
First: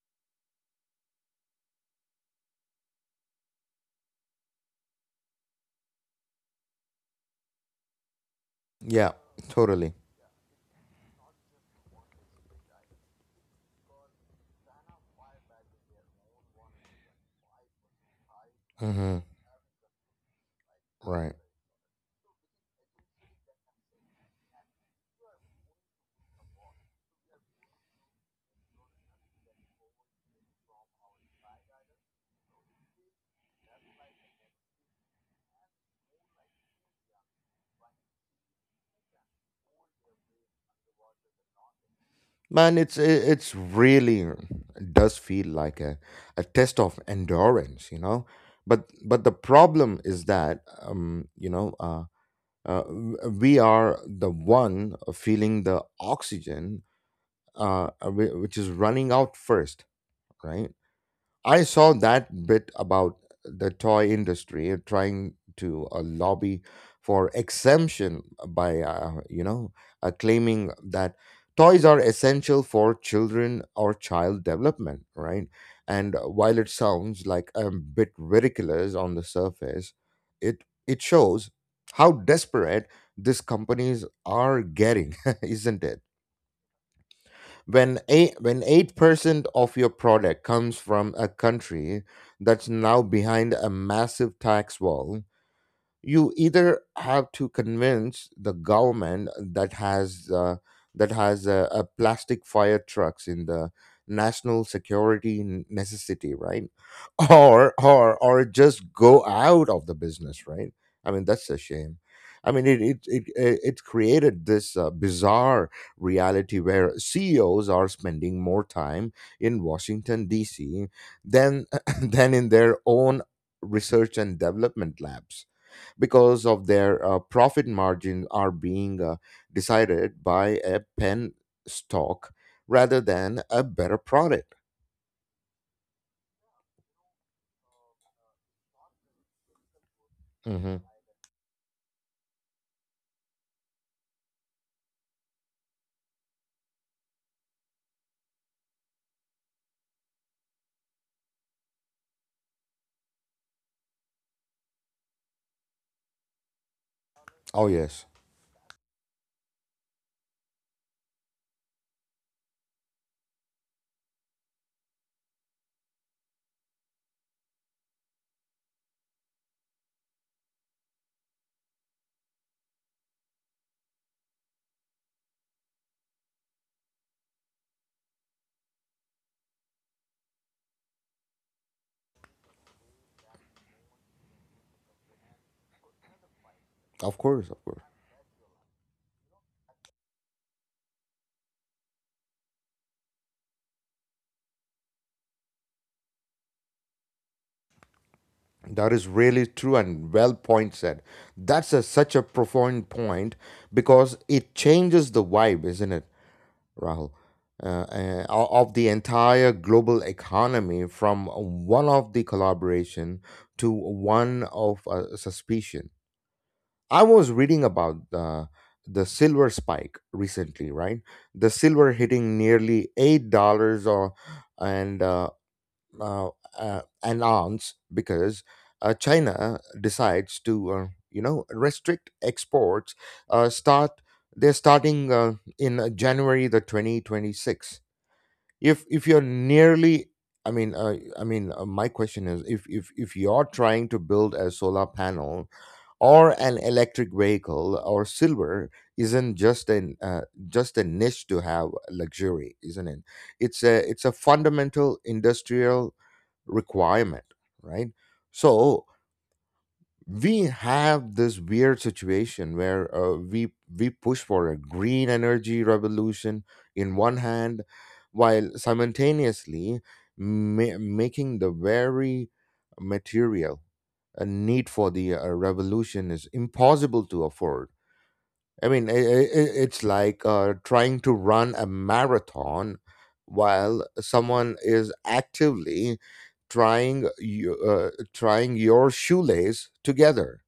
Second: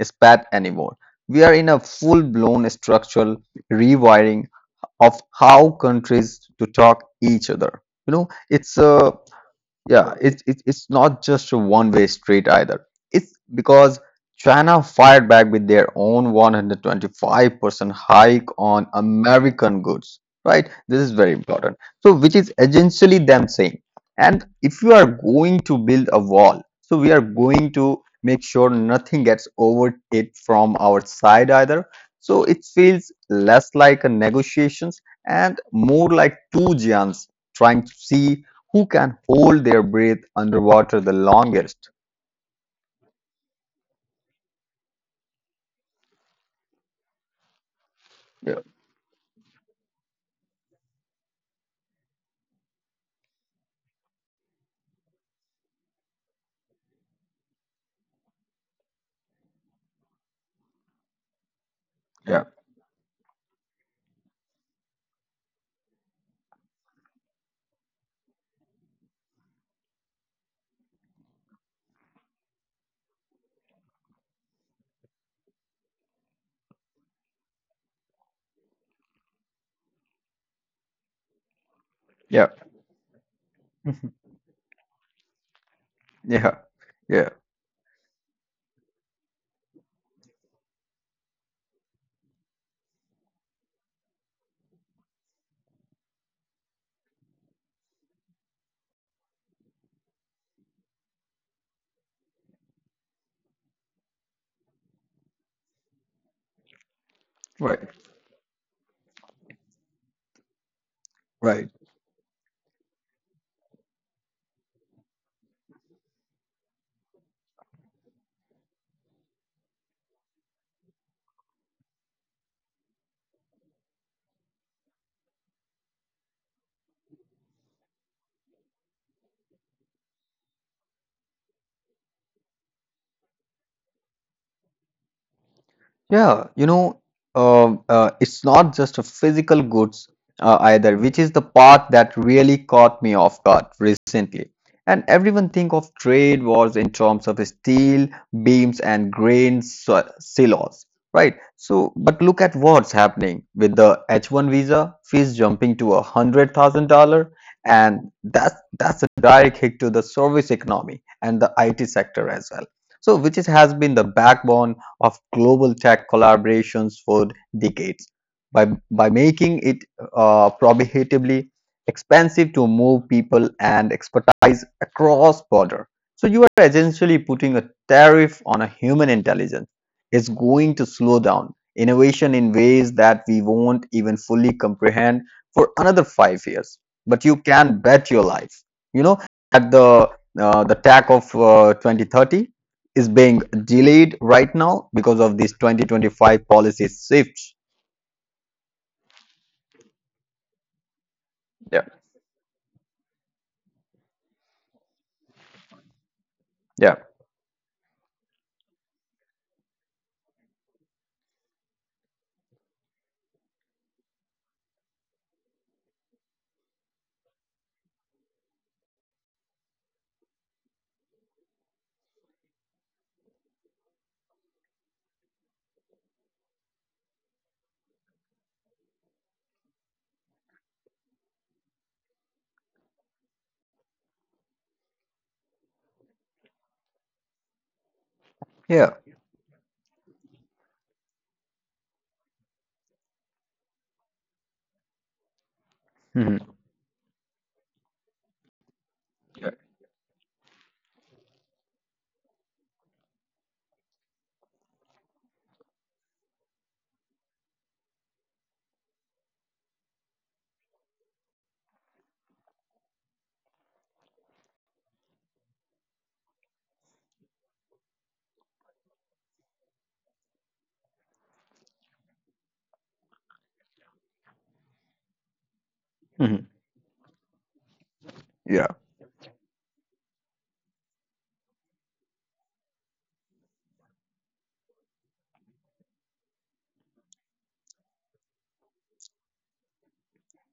spat anymore. We are in a full blown structural rewiring of how countries to talk each other. You know, it's
Yeah, totally.
yeah, it's it's not just a one-way street either. It's because China fired back with their own 125% hike on
Hmm.
American goods, right? This is very
Right.
important. So, which is essentially them saying, and if you are going to build a wall, so we are going to make sure nothing gets over it from our side either. So it feels less like a negotiations and more like two giants trying to see who can hold their breath underwater the longest.
Man, it's I- it's really it does feel like a test of endurance, you know.
Yeah.
But the problem is that we are the one feeling the oxygen which is running out first, right? I saw that
Yeah.
bit about the toy industry trying to lobby for exemption by, claiming that toys are essential for children or child development, right? And while it sounds like a bit ridiculous on the surface, it shows how
Yeah.
desperate these companies are getting, isn't it?
Yeah. Yeah.
When 8% of your product comes from a country that's now behind a massive tax wall, you either have to convince the government that has a plastic fire trucks in the national security necessity, right? or
Right.
just go out of the business, right? I mean, that's a
Right.
shame. I mean it created this bizarre reality where CEOs are spending more time in Washington DC than than in their own research and development labs because of their profit margin are being decided by a pen stock rather than a better product.
Yeah, you know, it's not just a physical goods
Hmm.
either, which is the part that really caught me off guard recently. And everyone think of trade wars in terms of steel beams and silos, right? So, but look at what's happening with the H-1 visa fees jumping to $100,000,
Oh yes,
and that's a direct hit to the service economy and the IT sector as well. So, which is, has been the backbone of global tech collaborations for decades by, by making it prohibitively expensive to move people and expertise across border. So you are essentially putting a tariff on a human intelligence. It's going to slow down innovation in ways that we won't even fully comprehend for another 5 years.
of
But you
course, of course.
can bet your life, you know, at the tech of 2030 is being delayed right now because of this 2025 policy shift.
That is really true and well point said. That's
Yeah,
such a profound point, because it changes the vibe, isn't it,
yeah.
Rahul? Uh, of the entire global economy from one of the collaboration to one of suspicion. I was reading about the silver spike recently, right? The silver hitting nearly $8 or and uh, an ounce because China decides to you know, restrict exports. Start they're starting in January the 2026. If
Yeah.
if you're nearly, I mean, my question is, if you're trying to build a solar panel or
Mhm.
an electric vehicle, or silver isn't
Yeah.
just an just a niche to have luxury, isn't it? It's a it's a fundamental industrial requirement, right? So we have this weird situation where we push for a green energy revolution in one hand while simultaneously making the very material a need for the revolution is
Mhm.
impossible to afford.
Yeah.
I mean, it's like trying to run a marathon while someone is actively trying your shoelace together.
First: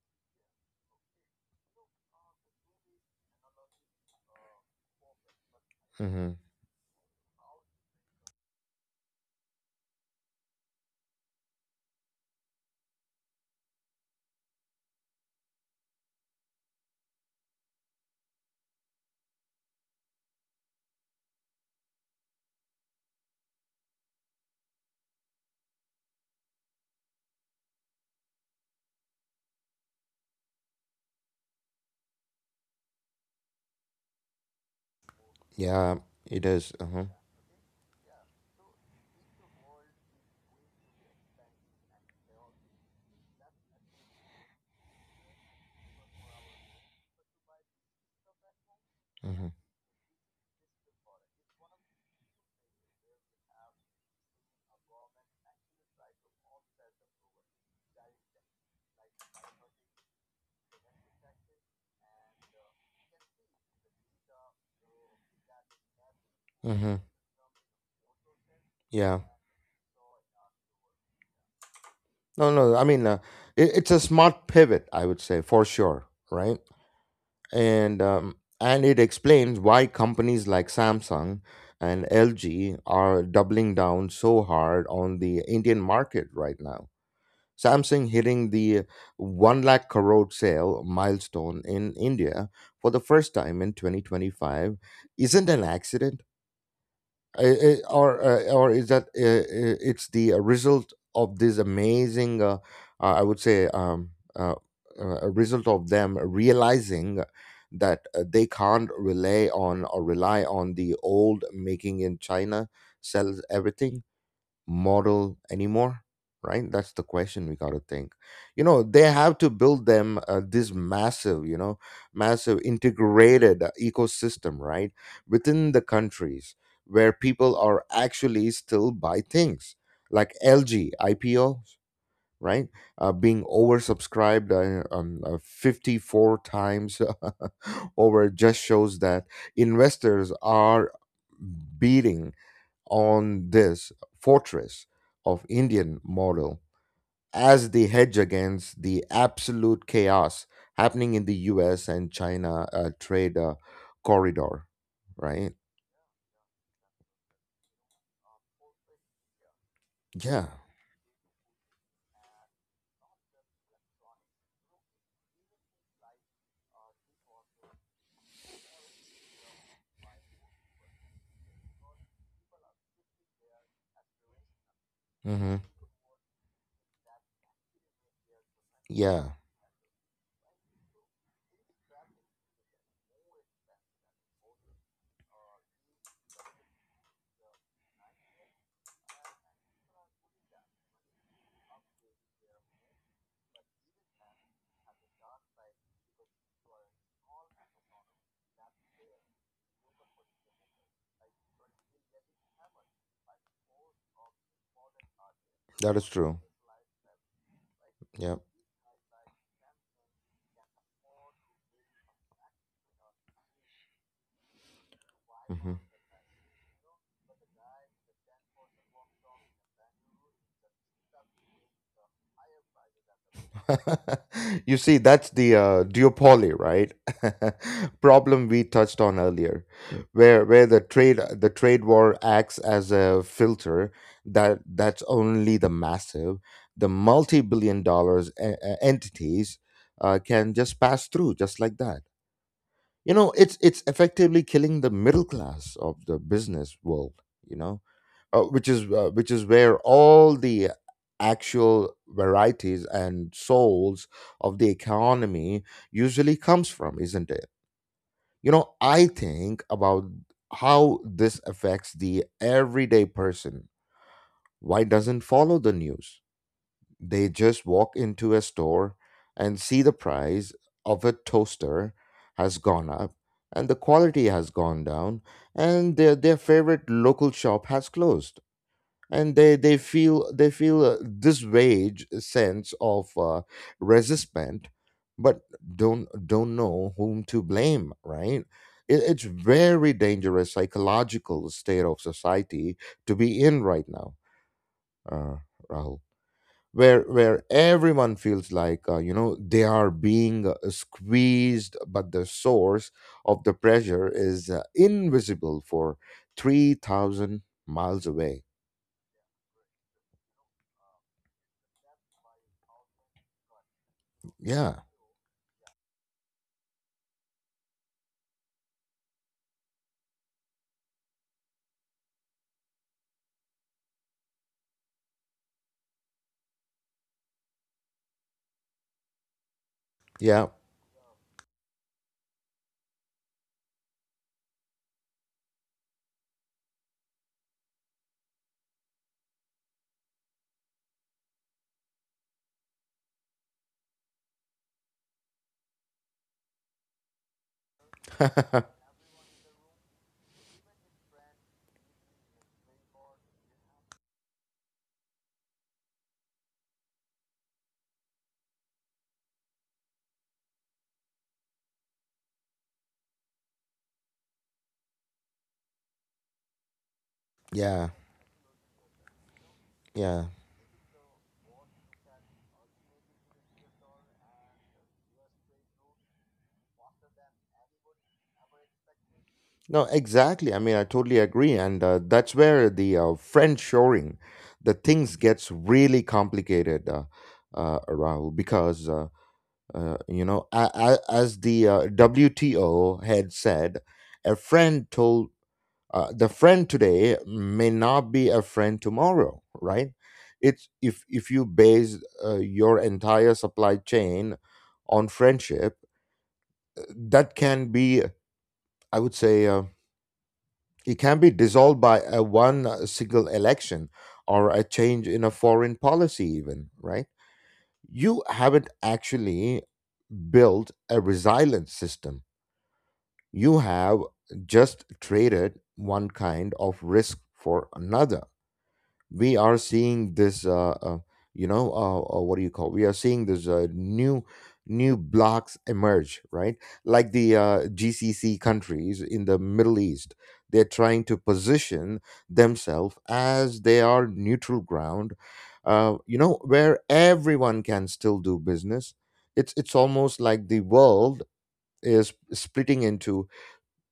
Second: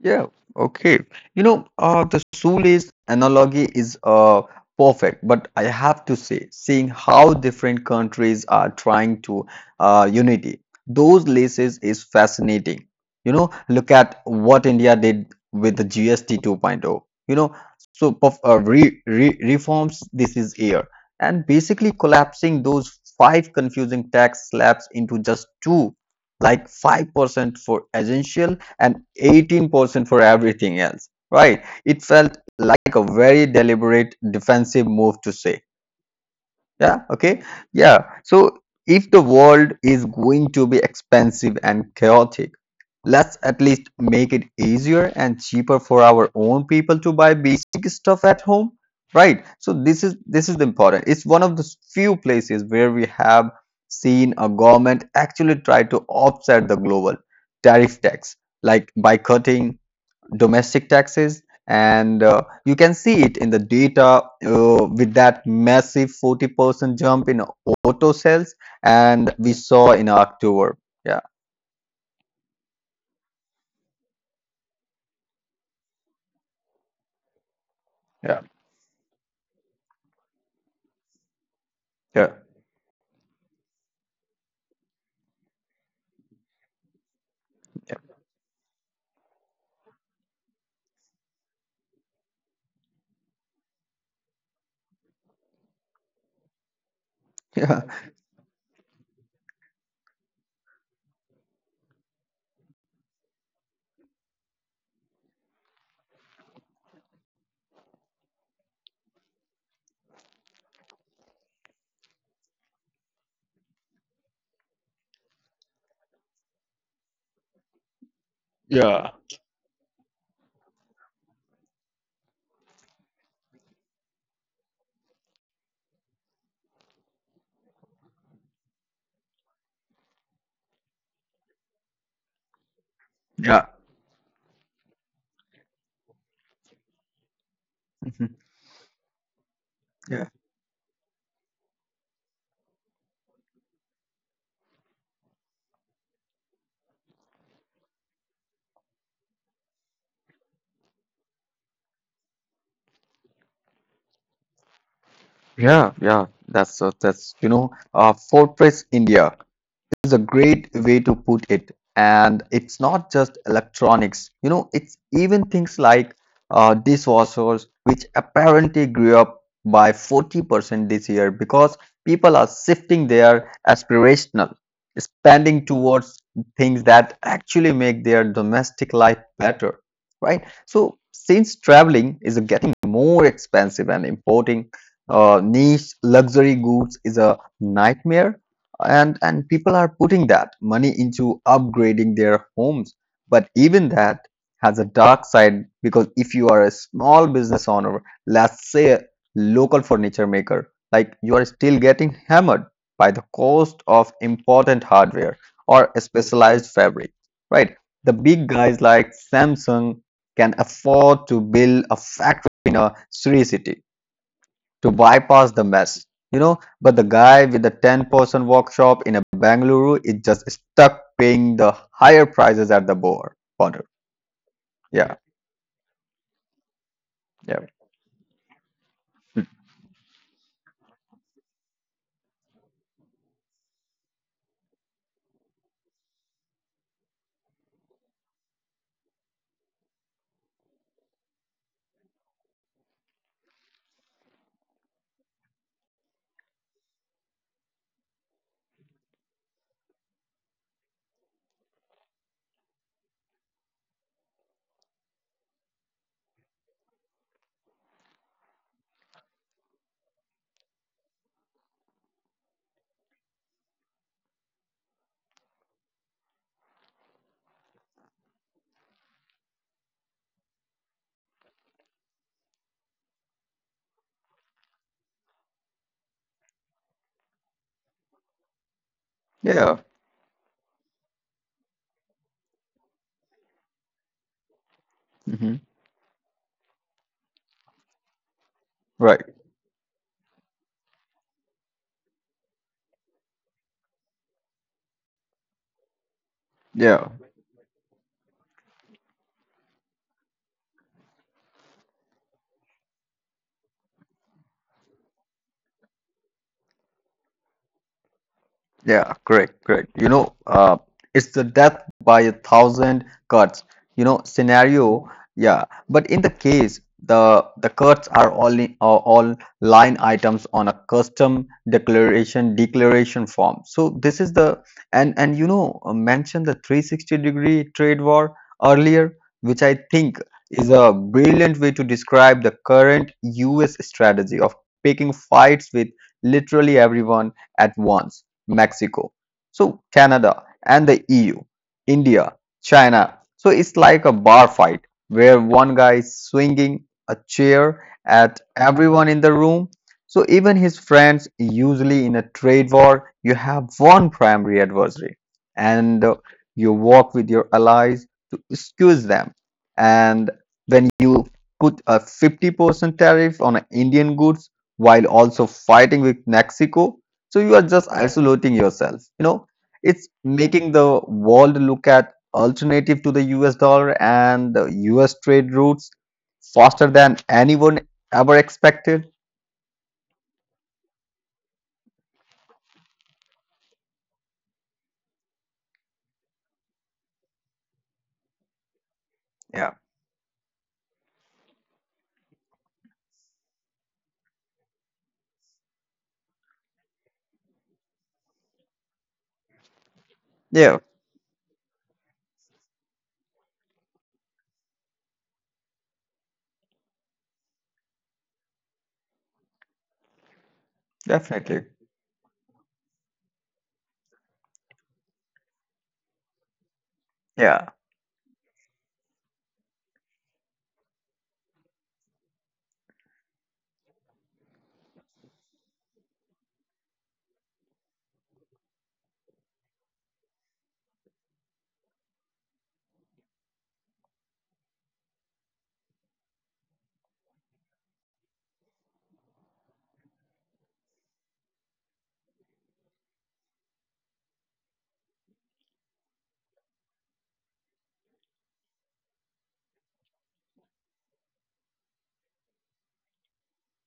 Yeah, okay. You know, the shoelace analogy is perfect, but I have to
Mm-hmm.
say, seeing how different countries are trying to unity, those laces is fascinating. You know, look at what India did with the GST 2.0. You know, so perf- re re reforms this is here, and basically collapsing those five confusing tax slabs into just two, like 5% for essential and 18% for everything else, right? It felt like a very deliberate defensive move to say,
Yeah, it is.
yeah,
Uh-huh.
okay. Yeah. So if the world is going to be expensive and chaotic, let's at least make it easier and cheaper for our own people to buy basic stuff at home,
Mm-hmm.
right? So this is important. It's one of the few places where we have seen a government actually try to offset the global tariff tax, like by cutting domestic taxes, and you can see it in the data with that massive
Mm-hmm.
40% jump in auto sales
Yeah.
and we saw in october. Yeah,
No, no. I mean, it's a smart pivot, I would say, for sure, right?
yeah,
And it explains why companies like Samsung and
yeah,
LG are doubling down so hard on the Indian market right now. Samsung
yeah.
hitting the one lakh crore sale milestone in India for the first time in 2025 isn't an accident. uh, uh, or uh, or is that it's the result of this amazing I would say uh, a result of them realizing that they can't rely on the old "making in China sells everything" model anymore. Right, that's the question we got to think. You know, they
Yeah.
have to build them, this massive, you know, massive integrated ecosystem, right, within the countries where people are actually still buy things, like LG IPO, right, being
Yeah, yeah,
oversubscribed 54 times over,
mhm,
just shows that investors
yeah,
are beating on this fortress of Indian model as the hedge against the absolute chaos happening in the US and China trade corridor, right?
yeah, yeah. That's that's, you know, fortress india is a
Yeah.
great way to put it. And it's not just electronics, you know, it's even things like dishwashers, which apparently grew up by 40% this year because people are shifting their aspirational
Hmm.
spending towards things that actually make their domestic life
Yeah,
better, right? So, since traveling is getting more expensive and importing niche luxury goods is a nightmare, and people are putting that money into upgrading their homes. But even that has a dark side because if you are a small business owner, let's say a local furniture maker, like you are still getting hammered by the cost of important hardware
that
or
is
a
true.
specialized fabric, right? The
Yeah.
big guys like samsung can afford to build a factory in a city to bypass
Hmm.
the mess, you know. But the guy with the 10-person workshop in a Bangalore is just stuck paying the higher prices at the board. Ponder.
You see, that's
Yeah,
the duopoly, right?
yeah.
Problem we touched on
Hmm.
earlier, where the trade war acts as a filter that that's only the massive, the multi billion dollars entities can just pass through just like that. You know, it's effectively killing the middle class of the business world, you know, which is where all the actual varieties and souls of the economy usually comes from, isn't it? You know, I think about how this affects the everyday person, why doesn't follow the news. They just walk into a store and see the price of a toaster has gone up and the quality has gone down, and their favorite local shop has closed. And
Yeah.
they feel this wage sense of resentment, but
Hmm.
don't know whom to blame. Right? It's
Right.
very dangerous psychological state of society to be in right now. Uh, Rahul,
Yeah.
where everyone feels like, you know, they are being squeezed, but the source of the pressure is invisible for 3,000 miles away.
Yeah, correct, correct. You know, it's the death by a thousand cuts. You know,
Yeah,
scenario. Yeah, but in the case, the cuts are are all line items on a custom declaration declaration form. So this is the, and you know, mentioned the 360 degree trade war earlier, which I think
yeah,
is a brilliant way to describe the current U.S. strategy of picking fights with literally everyone at once, Mexico, Canada and the EU, India, China. So it's like a bar fight where one guy is swinging a chair at everyone in the room. So even his friends, usually in a trade war, you have one primary adversary, and you work with your allies to excuse them. And when you put a 50% tariff on Indian goods while also fighting with Mexico, so you are
yeah,
just isolating yourself, you know. It's
yeah.
making the world look at alternative to the us dollar and the us trade routes faster than anyone ever expected.
No, exactly. I mean, I totally agree. And that's where the friend shoring, the things gets really complicated, Rahul, because,
Yeah,
you know, as the WTO had said, a friend told, the friend today may not be a friend tomorrow, right? It's,
yeah,
if you base your entire supply chain on friendship, that can be, I would say it can be
definitely.
dissolved by a one single election or a change in a foreign policy, even, right?
Yeah,
You haven't actually built a resilient system. You have just traded one kind of risk for another. We are seeing this what do you call, we are seeing this, new blocks emerge, right? Like the GCC countries in the Middle East. They're trying to position themselves as they are neutral ground, you know, where everyone can still do business. It's almost like the world is splitting into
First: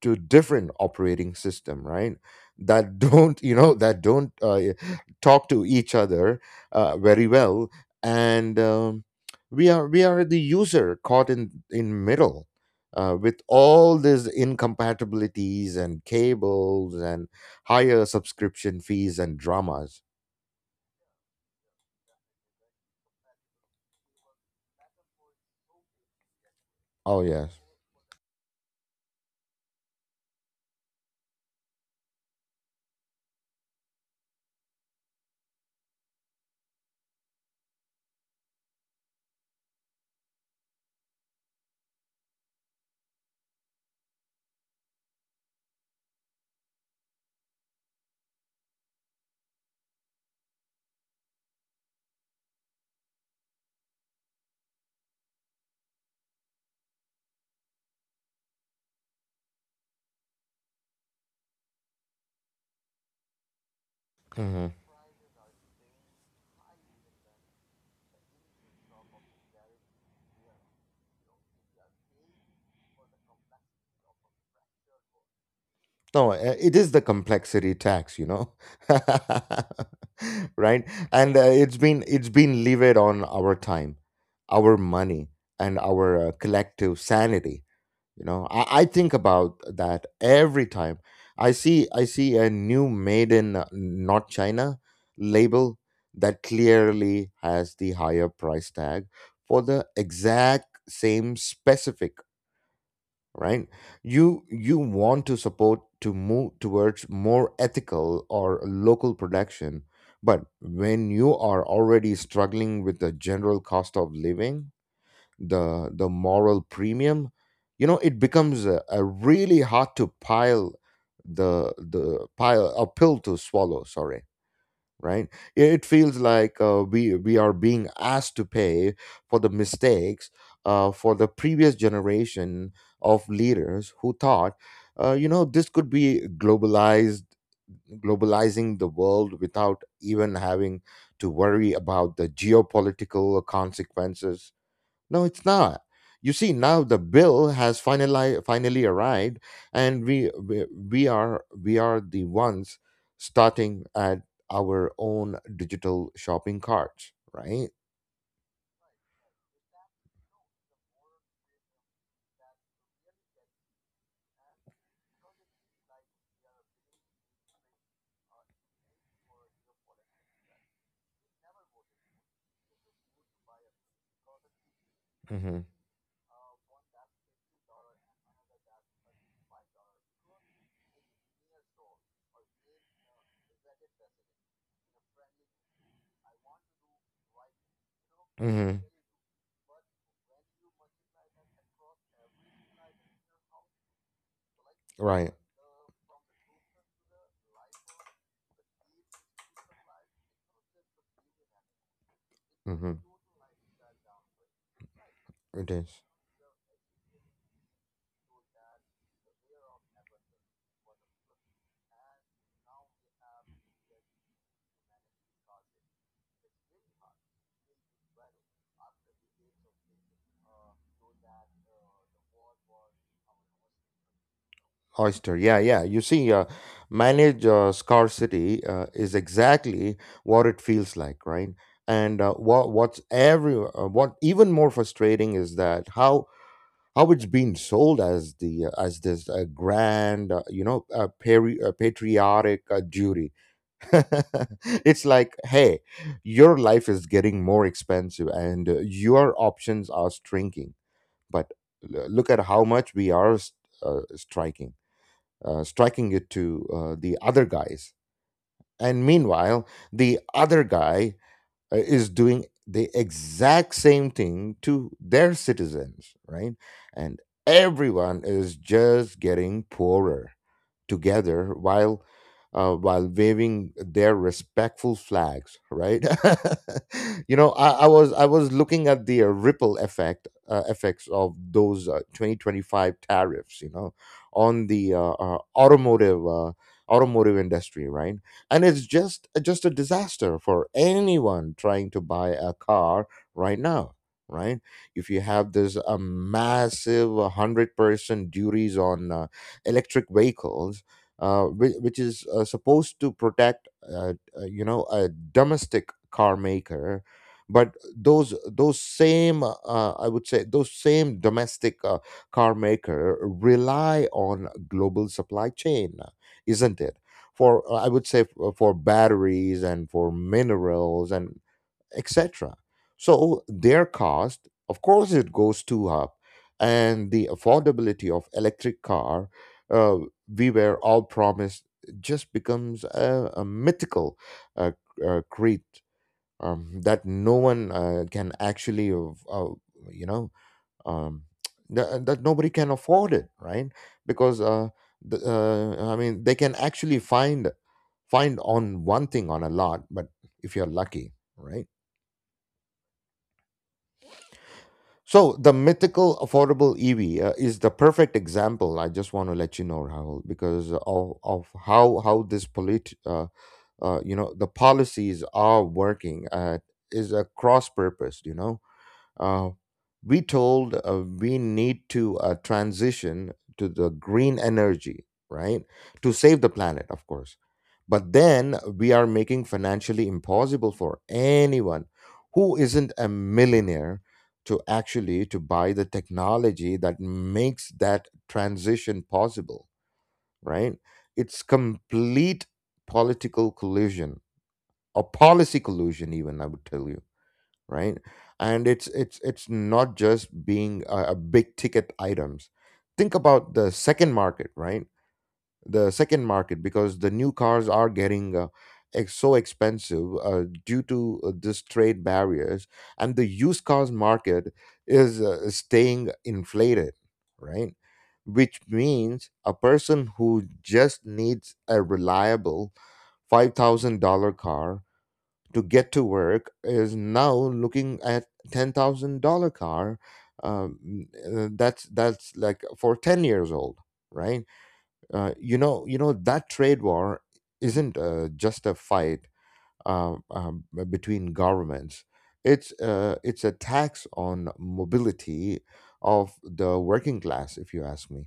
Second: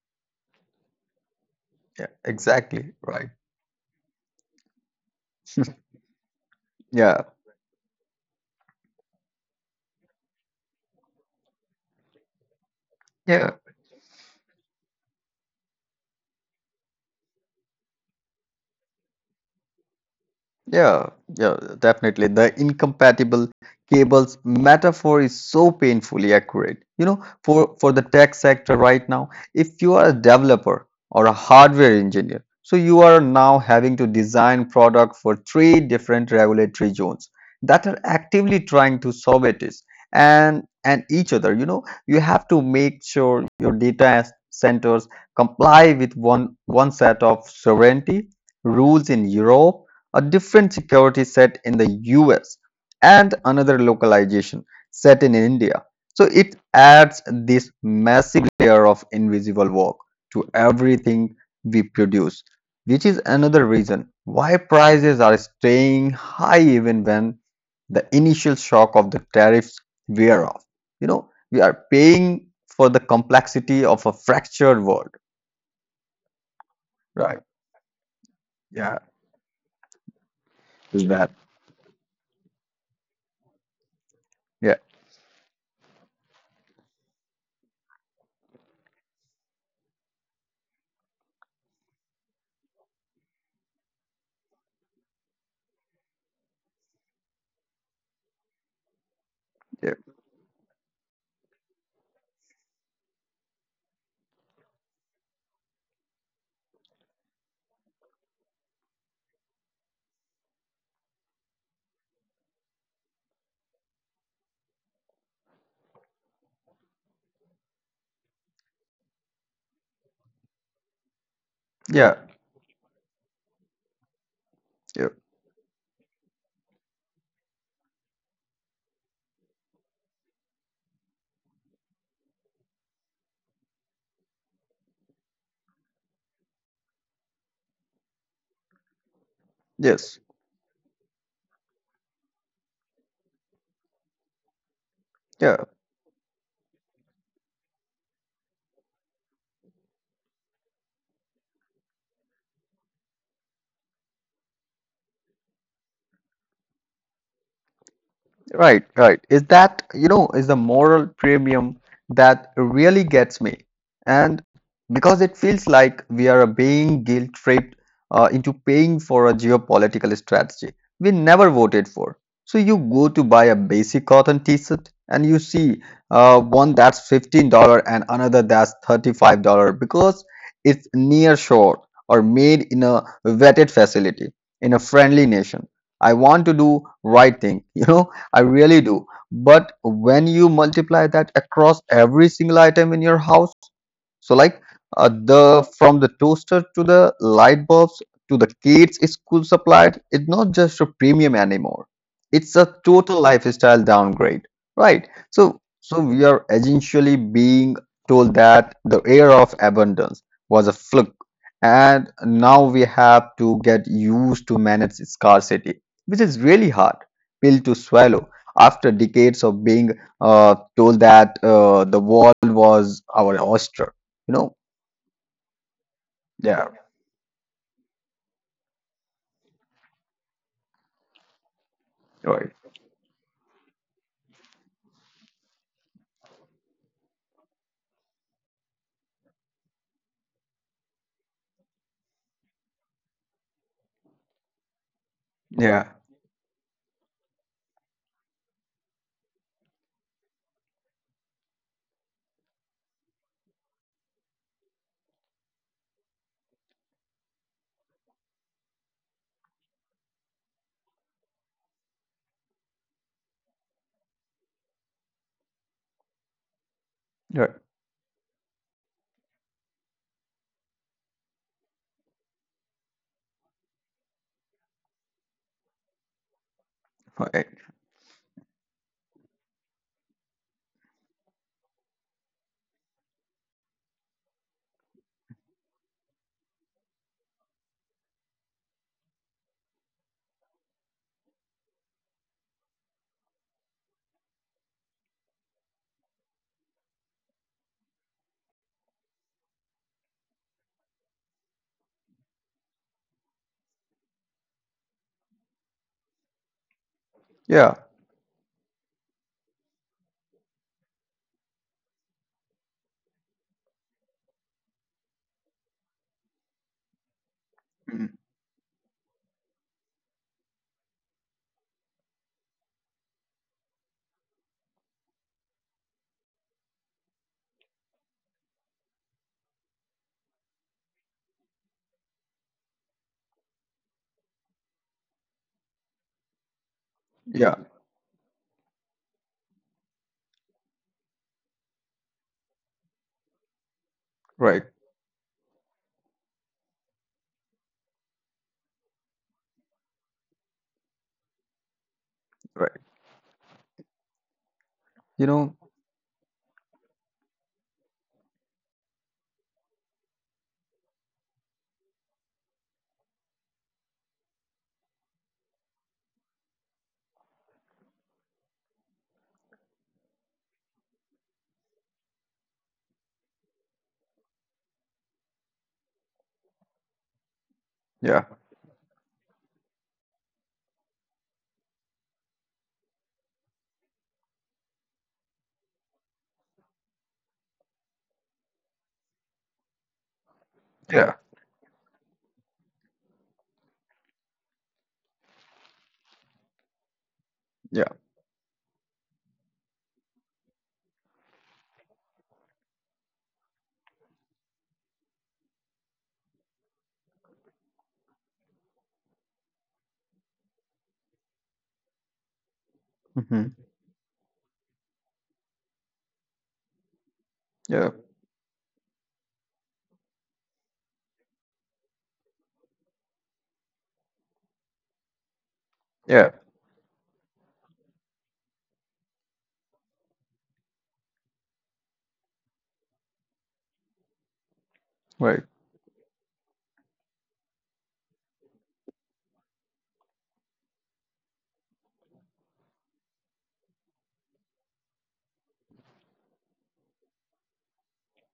to different operating system,
yeah,
right?
exactly.
That
Right,
don't, you know, that don't talk to each other
yeah,
very well. And we are the user caught in middle, with
yeah.
all these incompatibilities and cables and higher subscription fees and dramas.
Yeah, yeah, definitely. The incompatible cables metaphor is so painfully accurate. You
Oh
know,
yes.
for the tech sector right now, if you are a developer or a hardware engineer, so you are now having to design product for three different regulatory zones that are actively trying to soviet it, and each other. You know, you have to make sure your data centers comply with one set of sovereignty rules in Europe, a different security set in the US, and another localization set in India. So it adds this massive layer of invisible work to everything we produce, which is another reason why
Mm-hmm.
prices are staying high even when the initial shock of the tariffs wear off. You know, we are paying for the complexity of a fractured world.
No, it is the
Right.
complexity tax, you know,
Yeah.
right?
Is that?
And it's been levied on our time, our
Yeah.
money, and our collective sanity. You know, I think about that every time I see a new "Made in Not China" label that clearly has the higher price tag for the
Yeah.
exact same specific, right? You want to support to move towards more ethical or local production, but when you are already struggling with the general cost of living, the moral premium, you know, it becomes a really hard to pile,
Yeah.
the pile a pill to swallow, sorry.
Yeah.
Right, it feels like, we are being asked to pay for the mistakes for the previous generation of leaders who thought you know, this could be globalized globalizing the world without
Yes.
even having to worry about the geopolitical consequences. No, it's
Yeah.
not. You see, now the bill has finally arrived, and we are the ones starting at our own digital shopping carts, right?
Right, right. Is that, you know, is the moral premium that really gets me. And because it feels like we are being guilt-tripped into paying for a geopolitical strategy we never voted for. So you go to buy a basic cotton t-shirt and you
Mm-hmm.
see one that's $15 and another that's $35 because it's near shore or made in a vetted facility in a friendly nation. I want to do right thing, you know, I
Mm-hmm.
really do. But when you multiply that across every single item in your house, so like
Right.
the from the toaster to the light bulbs to the kids' school supplies, it's not just a premium anymore. It's a
Mm-hmm.
total lifestyle downgrade, right? So
It
so
is
we are essentially being told that the era of abundance was a fluke, and now we have to get used to manage scarcity, which is really hard pill to swallow after decades of being told that the wall was our oyster. You know?
oyster. Yeah, yeah. You see,
Yeah.
manage scarcity is exactly what it feels like, right? And
Right.
what what's every what even more frustrating is that how it's been sold as the as this grand, you know, patriotic duty. It's like, hey,
Yeah.
your life is getting more expensive and your options are shrinking, but look at how much we are uh, striking striking it to the other guys, and meanwhile the other guy is doing the exact same thing to their citizens, right? And
Right.
everyone is just getting poorer together while waving their respectful flags, right? You
Right.
know, I was looking at the ripple effect effects of those 2025 tariffs, you know, on the automotive industry, right? And it's just a disaster for anyone trying to buy a car right now, right? If you have this a massive 100% duties on electric vehicles, which is supposed to protect you know, a domestic car maker,
Yeah.
but those same, I would say those same domestic car maker rely on global supply chain, isn't it, for I would
Mm.
say f- for batteries and for minerals and etc. So their cost, of course, it goes too up, and the affordability of electric car uh, we were all promised just becomes a mythical uh, creed that no
Yeah.
one can actually you know um, that nobody can afford it, right? Because
Right.
the, I mean, they can actually find on one thing on a lot, but if you're lucky, right?
Right. You
So the
know?
mythical affordable EV is the perfect example, I just want to let you know, Rahul, because of how this polit you know, the policies are working is a cross purpose, you know. Uh, we told, we need to transition to the green energy, right? To save the planet, of course. But
Yeah.
then we are making financially impossible for anyone who isn't a millionaire to actually to buy the technology that makes that transition possible, right?
Yeah.
It's complete political collusion or policy collusion, even, I would tell you,
Yeah.
right? And it's not just being a big ticket items. Think about the second market, right? The second market, because the new cars are getting so expensive due to this trade barriers, and the
Hmm.
used cars market is staying inflated, right?
Yeah.
Which means a person who just needs a reliable $5000 car to get to
Yeah.
work is now looking at $10,000 car. Um, that's like for 10 years old, right?
Right.
You know that trade war isn't just a fight between governments. It's a tax on mobility of the working class, if you ask me.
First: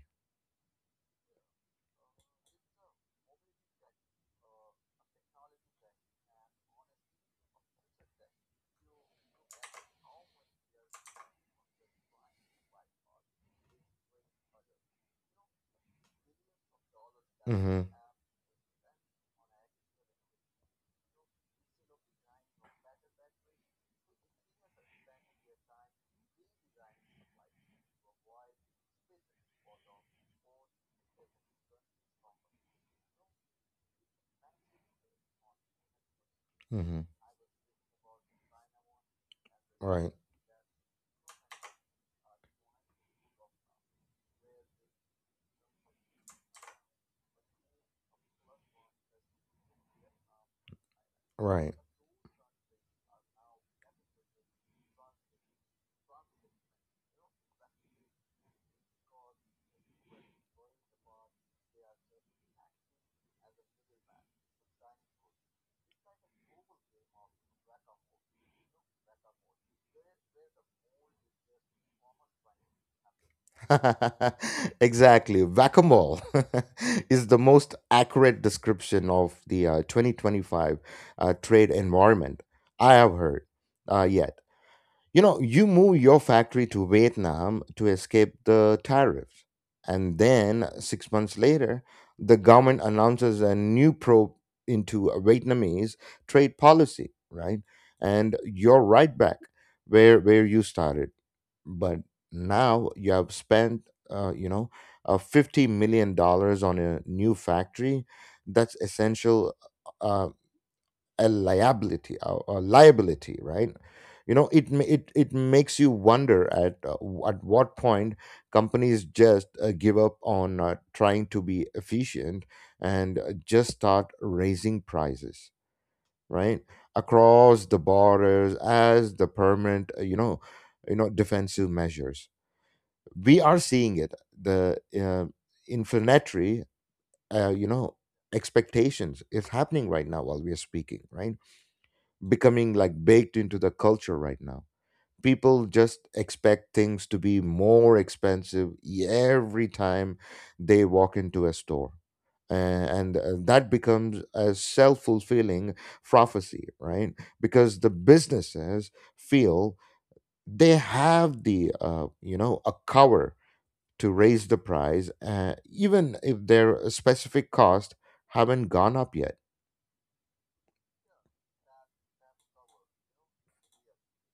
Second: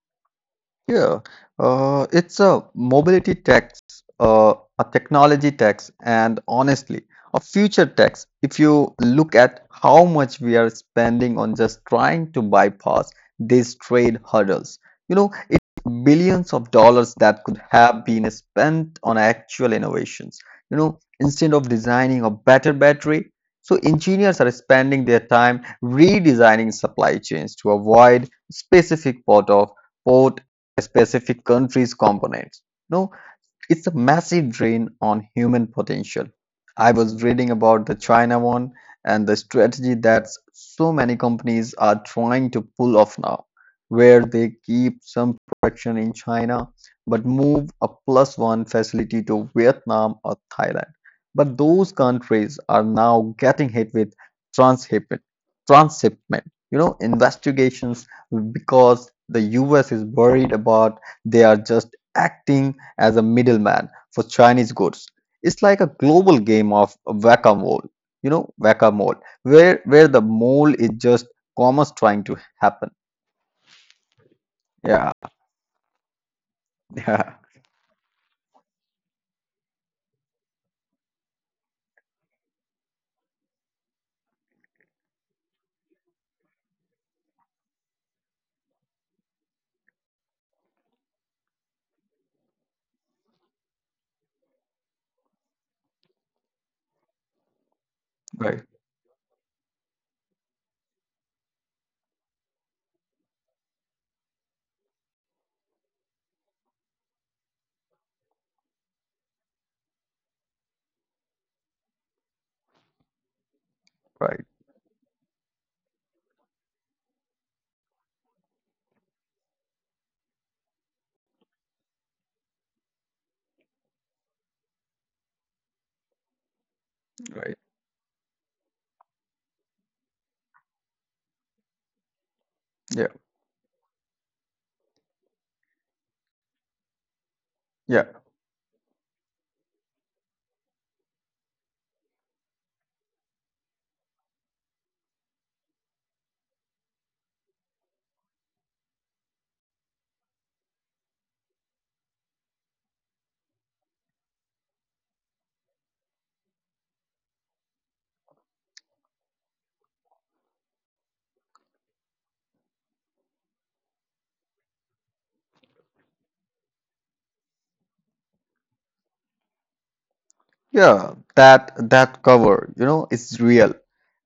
Yeah, it's a mobility tax, a technology tax, and honestly, a future tax. If you look at how much we are spending on just trying to bypass these trade hurdles, it's billions of dollars that could
Mm-hmm.
have been spent on actual innovations. You know, instead of designing a better battery, so engineers are spending their time redesigning supply chains to avoid specific part of port specific country's components. No. It's a massive drain on human potential.
Mm-hmm.
I was reading about the China one and the
Right.
strategy that so many companies are trying to pull off now, where they keep some production in China but move a plus one facility to Vietnam or Thailand.
Right.
But those countries are now getting hit with transshipment, transshipment, investigations because the US is worried about they are just acting as a middleman for Chinese goods. It's like a global game of whack-a-mole, you know, whack-a-mole, where the mole is just commerce trying to happen. Yeah,
Exactly. Whack a mole. Is the
yeah,
most accurate description of the 2025 trade environment I have heard yet. You know, you move your factory to Vietnam to escape the tariffs. And then 6 months later, the government announces a new probe into Vietnamese trade policy, right? And
right,
you're right back where you started. But now you have spent, you know, $50 million on a new factory. That's essential. Uh, a liability or a liability, right? You know,
right,
it it makes you wonder at at what point companies just give up on trying to be efficient and just start raising prices, right, across
right.
the borders as the permanent, you know, defensive measures.
Yeah,
We are seeing it, the inflammatory, you know,
yeah.
expectations is happening right now while we are speaking, right? Becoming like baked into the culture right now. People just expect things to be more expensive every time they walk into a store. And that becomes a self fulfilling prophecy, right? Because the businesses feel they have the, you know, a cover to raise the price, even if their specific cost haven't gone up yet.
Yeah, that cover, is real.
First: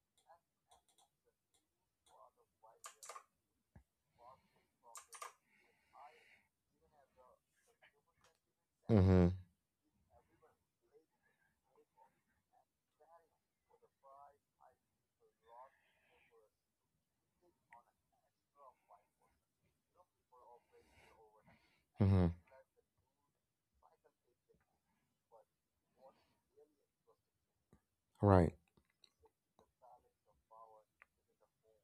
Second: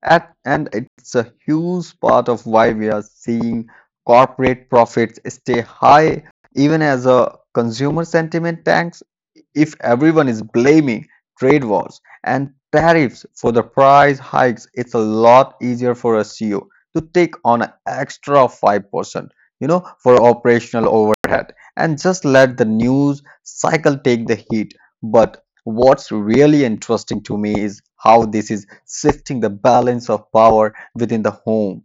At, and it's a huge part of why we are seeing corporate profits stay high, even as a consumer sentiment tanks.
Mm-hmm,
If everyone is blaming trade wars and tariffs for the price hikes, it's a lot easier for a CEO to take on an extra 5%, for operational overhead and
mm-hmm,
just let the news cycle take the heat. But what's really interesting to me is how this
right.
is shifting the balance of power within the home.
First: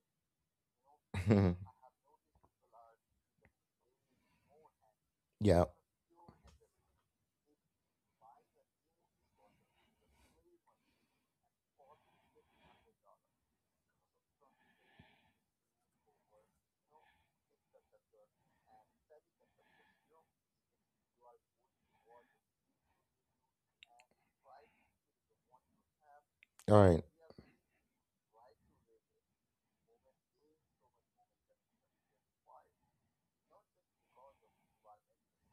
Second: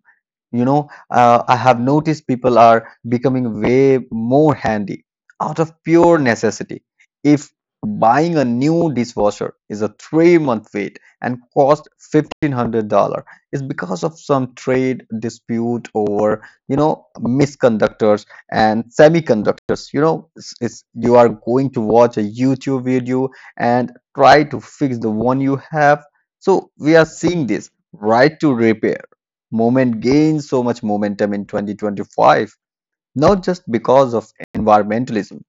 I have noticed people are becoming way more handy out
Yeah.
of pure necessity. If buying a new dishwasher is a 3 month wait and cost $1500, it's because of some trade dispute over misconductors and semiconductors. You know it's You are going to watch a youtube video and try to fix the one you have. So
All
we
right.
are seeing this right to repair movement gained so much momentum in 2025, not just because of environmentalism,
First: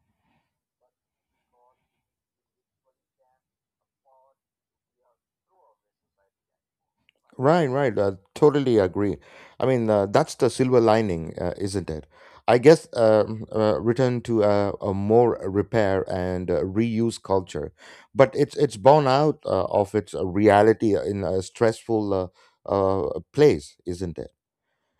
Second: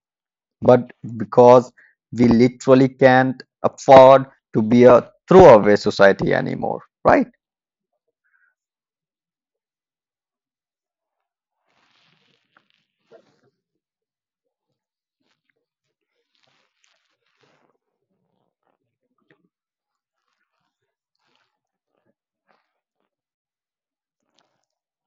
but because we literally can't afford to be a throwaway society anymore, right?
Right, right. Totally agree. I mean, that's the silver lining, isn't it? I guess return to a more repair and reuse culture, but it's borne out of its reality in a stressful place, isn't it?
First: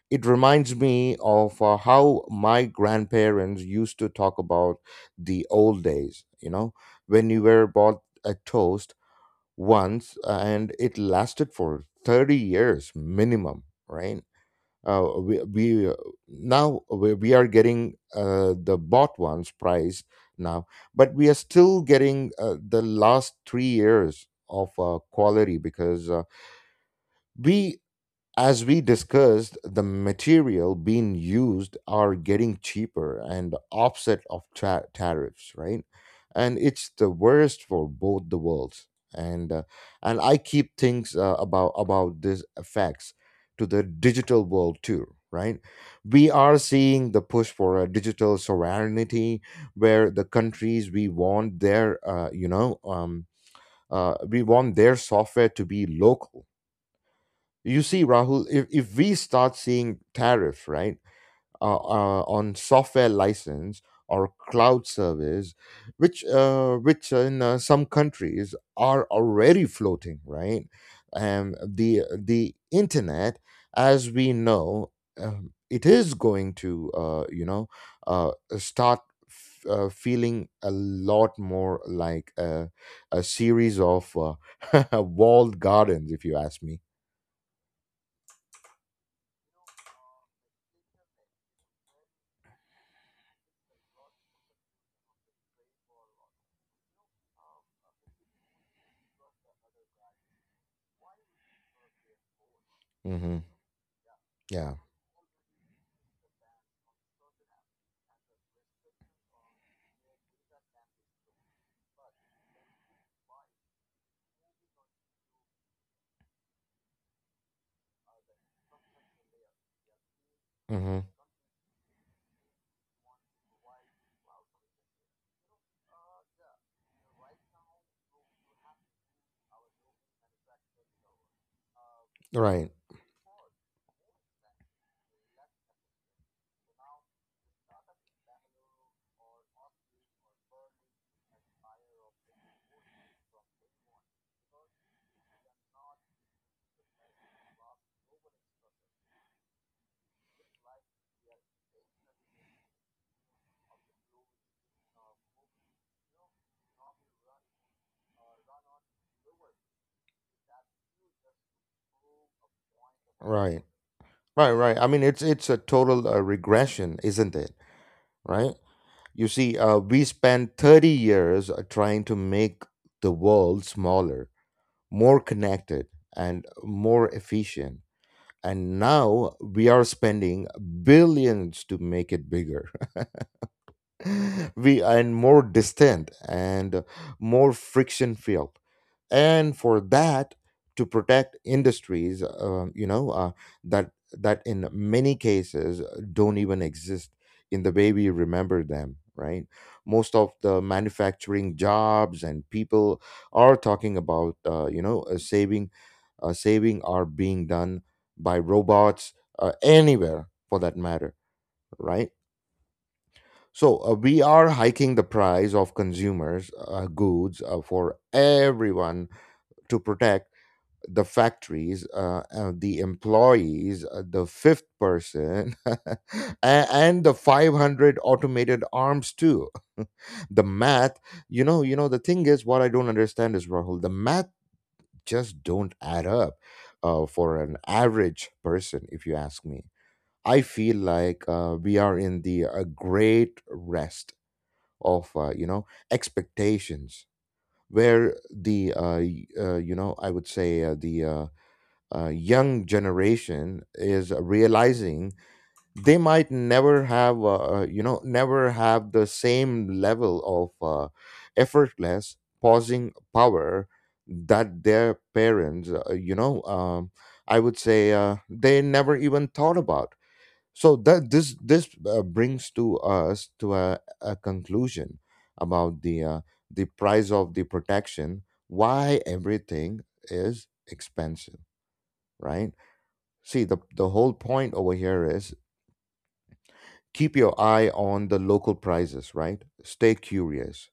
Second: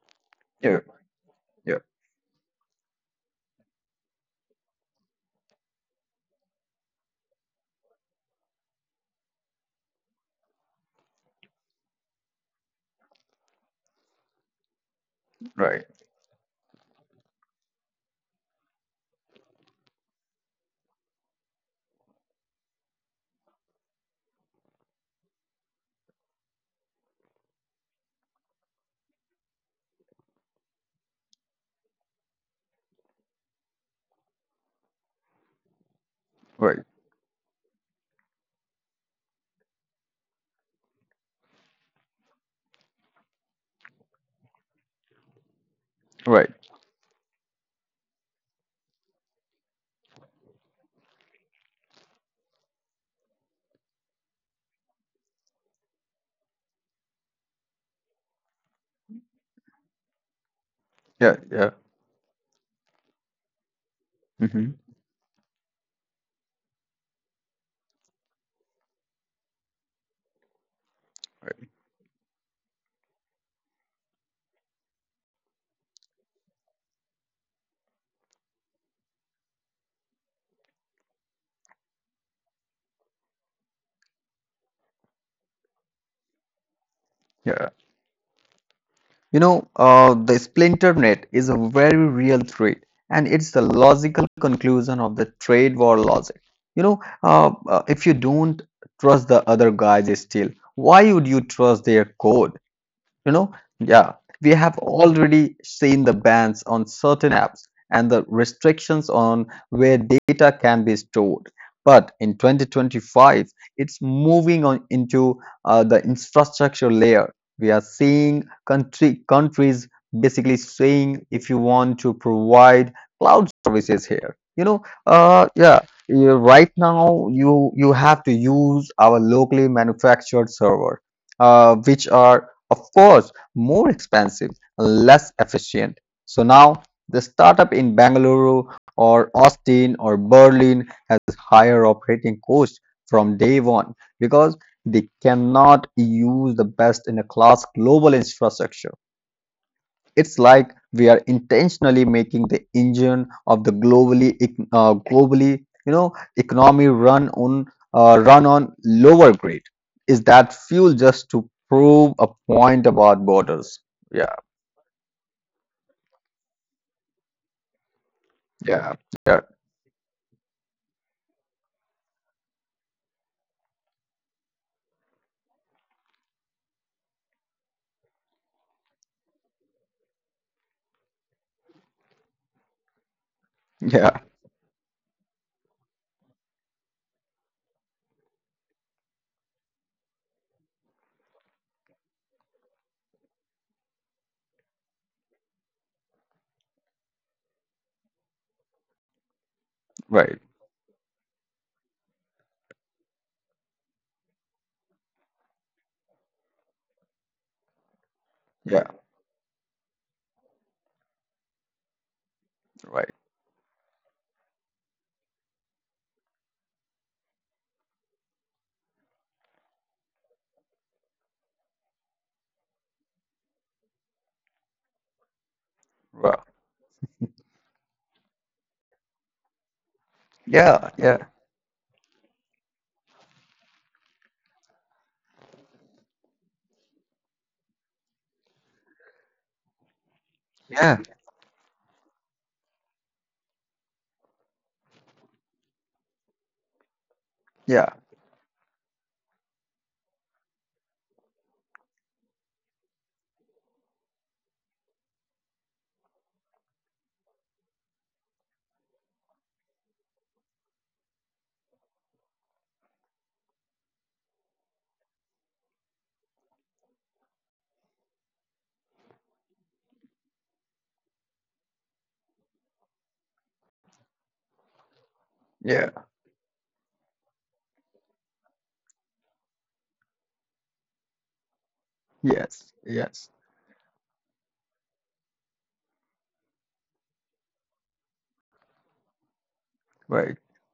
It reminds
Yeah,
me of
yeah,
how my grandparents used to talk about the old days. When you were bought a toast once and it lasted for 30 years minimum, right?
right,
We Now we are getting the bought ones price now, but we are still getting the last 3 years of quality, because we as we discussed, the material being used are getting cheaper and offset of tariffs, right? And
right,
it's the worst for both the worlds. And uh, and I keep things about these effects to the digital world too, right? We
right.
are seeing the push for a digital sovereignty, where the countries we want their we want their software to be local. You see, Rahul, if we start seeing tariffs, right,
Yeah, yeah.
on software license or
Hmm.
cloud service, which in some countries are already floating, right? The internet, as we know, it is going to uh, start feeling a lot more like a series of walled gardens, if you ask me.
The splinter net is a very real threat, and it's the logical conclusion of the trade war logic. If you don't trust the other guy's steel, why would you trust their code? You
Mm-hmm.
know, yeah, we have
Yeah.
already seen the bans on certain apps and the restrictions on where data can be stored. But in 2025, it's moving on into the infrastructure layer. We are seeing countries basically
hmm
saying if you want to provide cloud services here, right now you have to use our locally manufactured server, which are
Right.
of course, more expensive less efficient. So now the startup in Bangalore or Austin or Berlin has higher operating costs from day one because they cannot use the best in a class global infrastructure. It's like we are intentionally making the engine of the globally economy run on run on lower grade. Is that fuel just to prove a point about
Right.
borders? Yeah,
Right. Right. I mean, it's a total regression, isn't it? Right.
yeah.
You
Yeah,
see, we spent 30 years trying to make the world smaller, more connected, and more efficient, and now we are spending billions to make it bigger.
yeah,
We and more distant and more friction filled, and for that, to protect industries, that in many cases don't even exist in the way we remember them, right? Most of
right,
the manufacturing jobs and people are talking about saving are being done by
yeah,
robots, anywhere for that matter, right?
right,
So we are hiking the price of consumers' goods for everyone to protect the factories, the employees, the fifth person, a-
right.
and the 500 automated arms too. the
Yeah,
math,
yeah,
the thing is, what I don't understand is, Rahul, the math just don't add up for an average person, if you ask me. I feel
yeah,
like we are in the great rest of expectations,
yeah,
where the y- you know I would say the young generation is realizing they might never have the same level of effortless pausing power that their parents you know I would say they never even thought about. So that this brings to us to a conclusion about
yeah,
the price of the protection. Why everything is expensive, right?
yes, yes,
See, the whole point over here is, keep your eye on the local prices, right? Stay
right.
curious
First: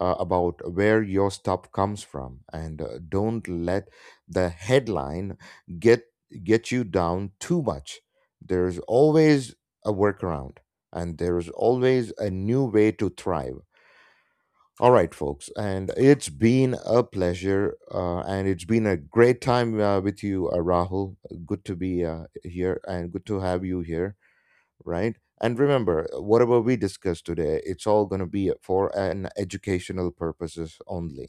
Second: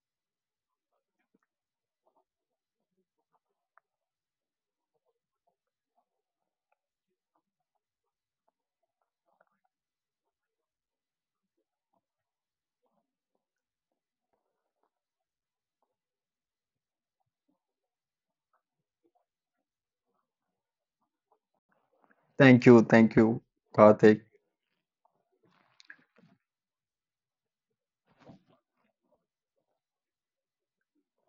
about where your stuff comes from, and don't let the headline get get you down too much. There's always a workaround, and there's always a new way to thrive. All right, folks, and it's been a pleasure, and it's been a great time with you, Rahul. Good to be here, and
Thank
good to
you,
have you here,
Karthik.
right? And remember, whatever we discuss today, it's all going to be for an educational purposes only.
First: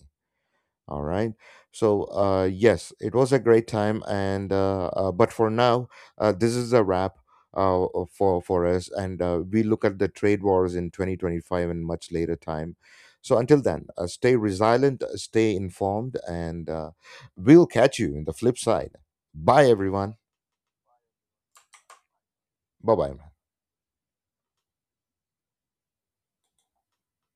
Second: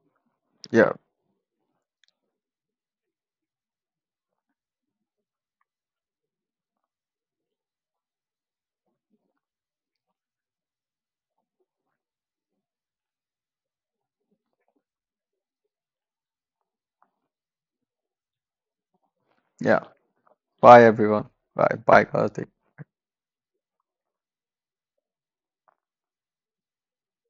Yeah,
All right. So yes, it was a great time, and but for now, this is a wrap uh, for us, and we look at the trade wars in 2025 and much later time. So until then, stay resilient, stay informed, and we'll catch you in the flip side. Bye,
yeah.
everyone.
Bye, everyone. Bye, bye, Karthik.
Bye bye.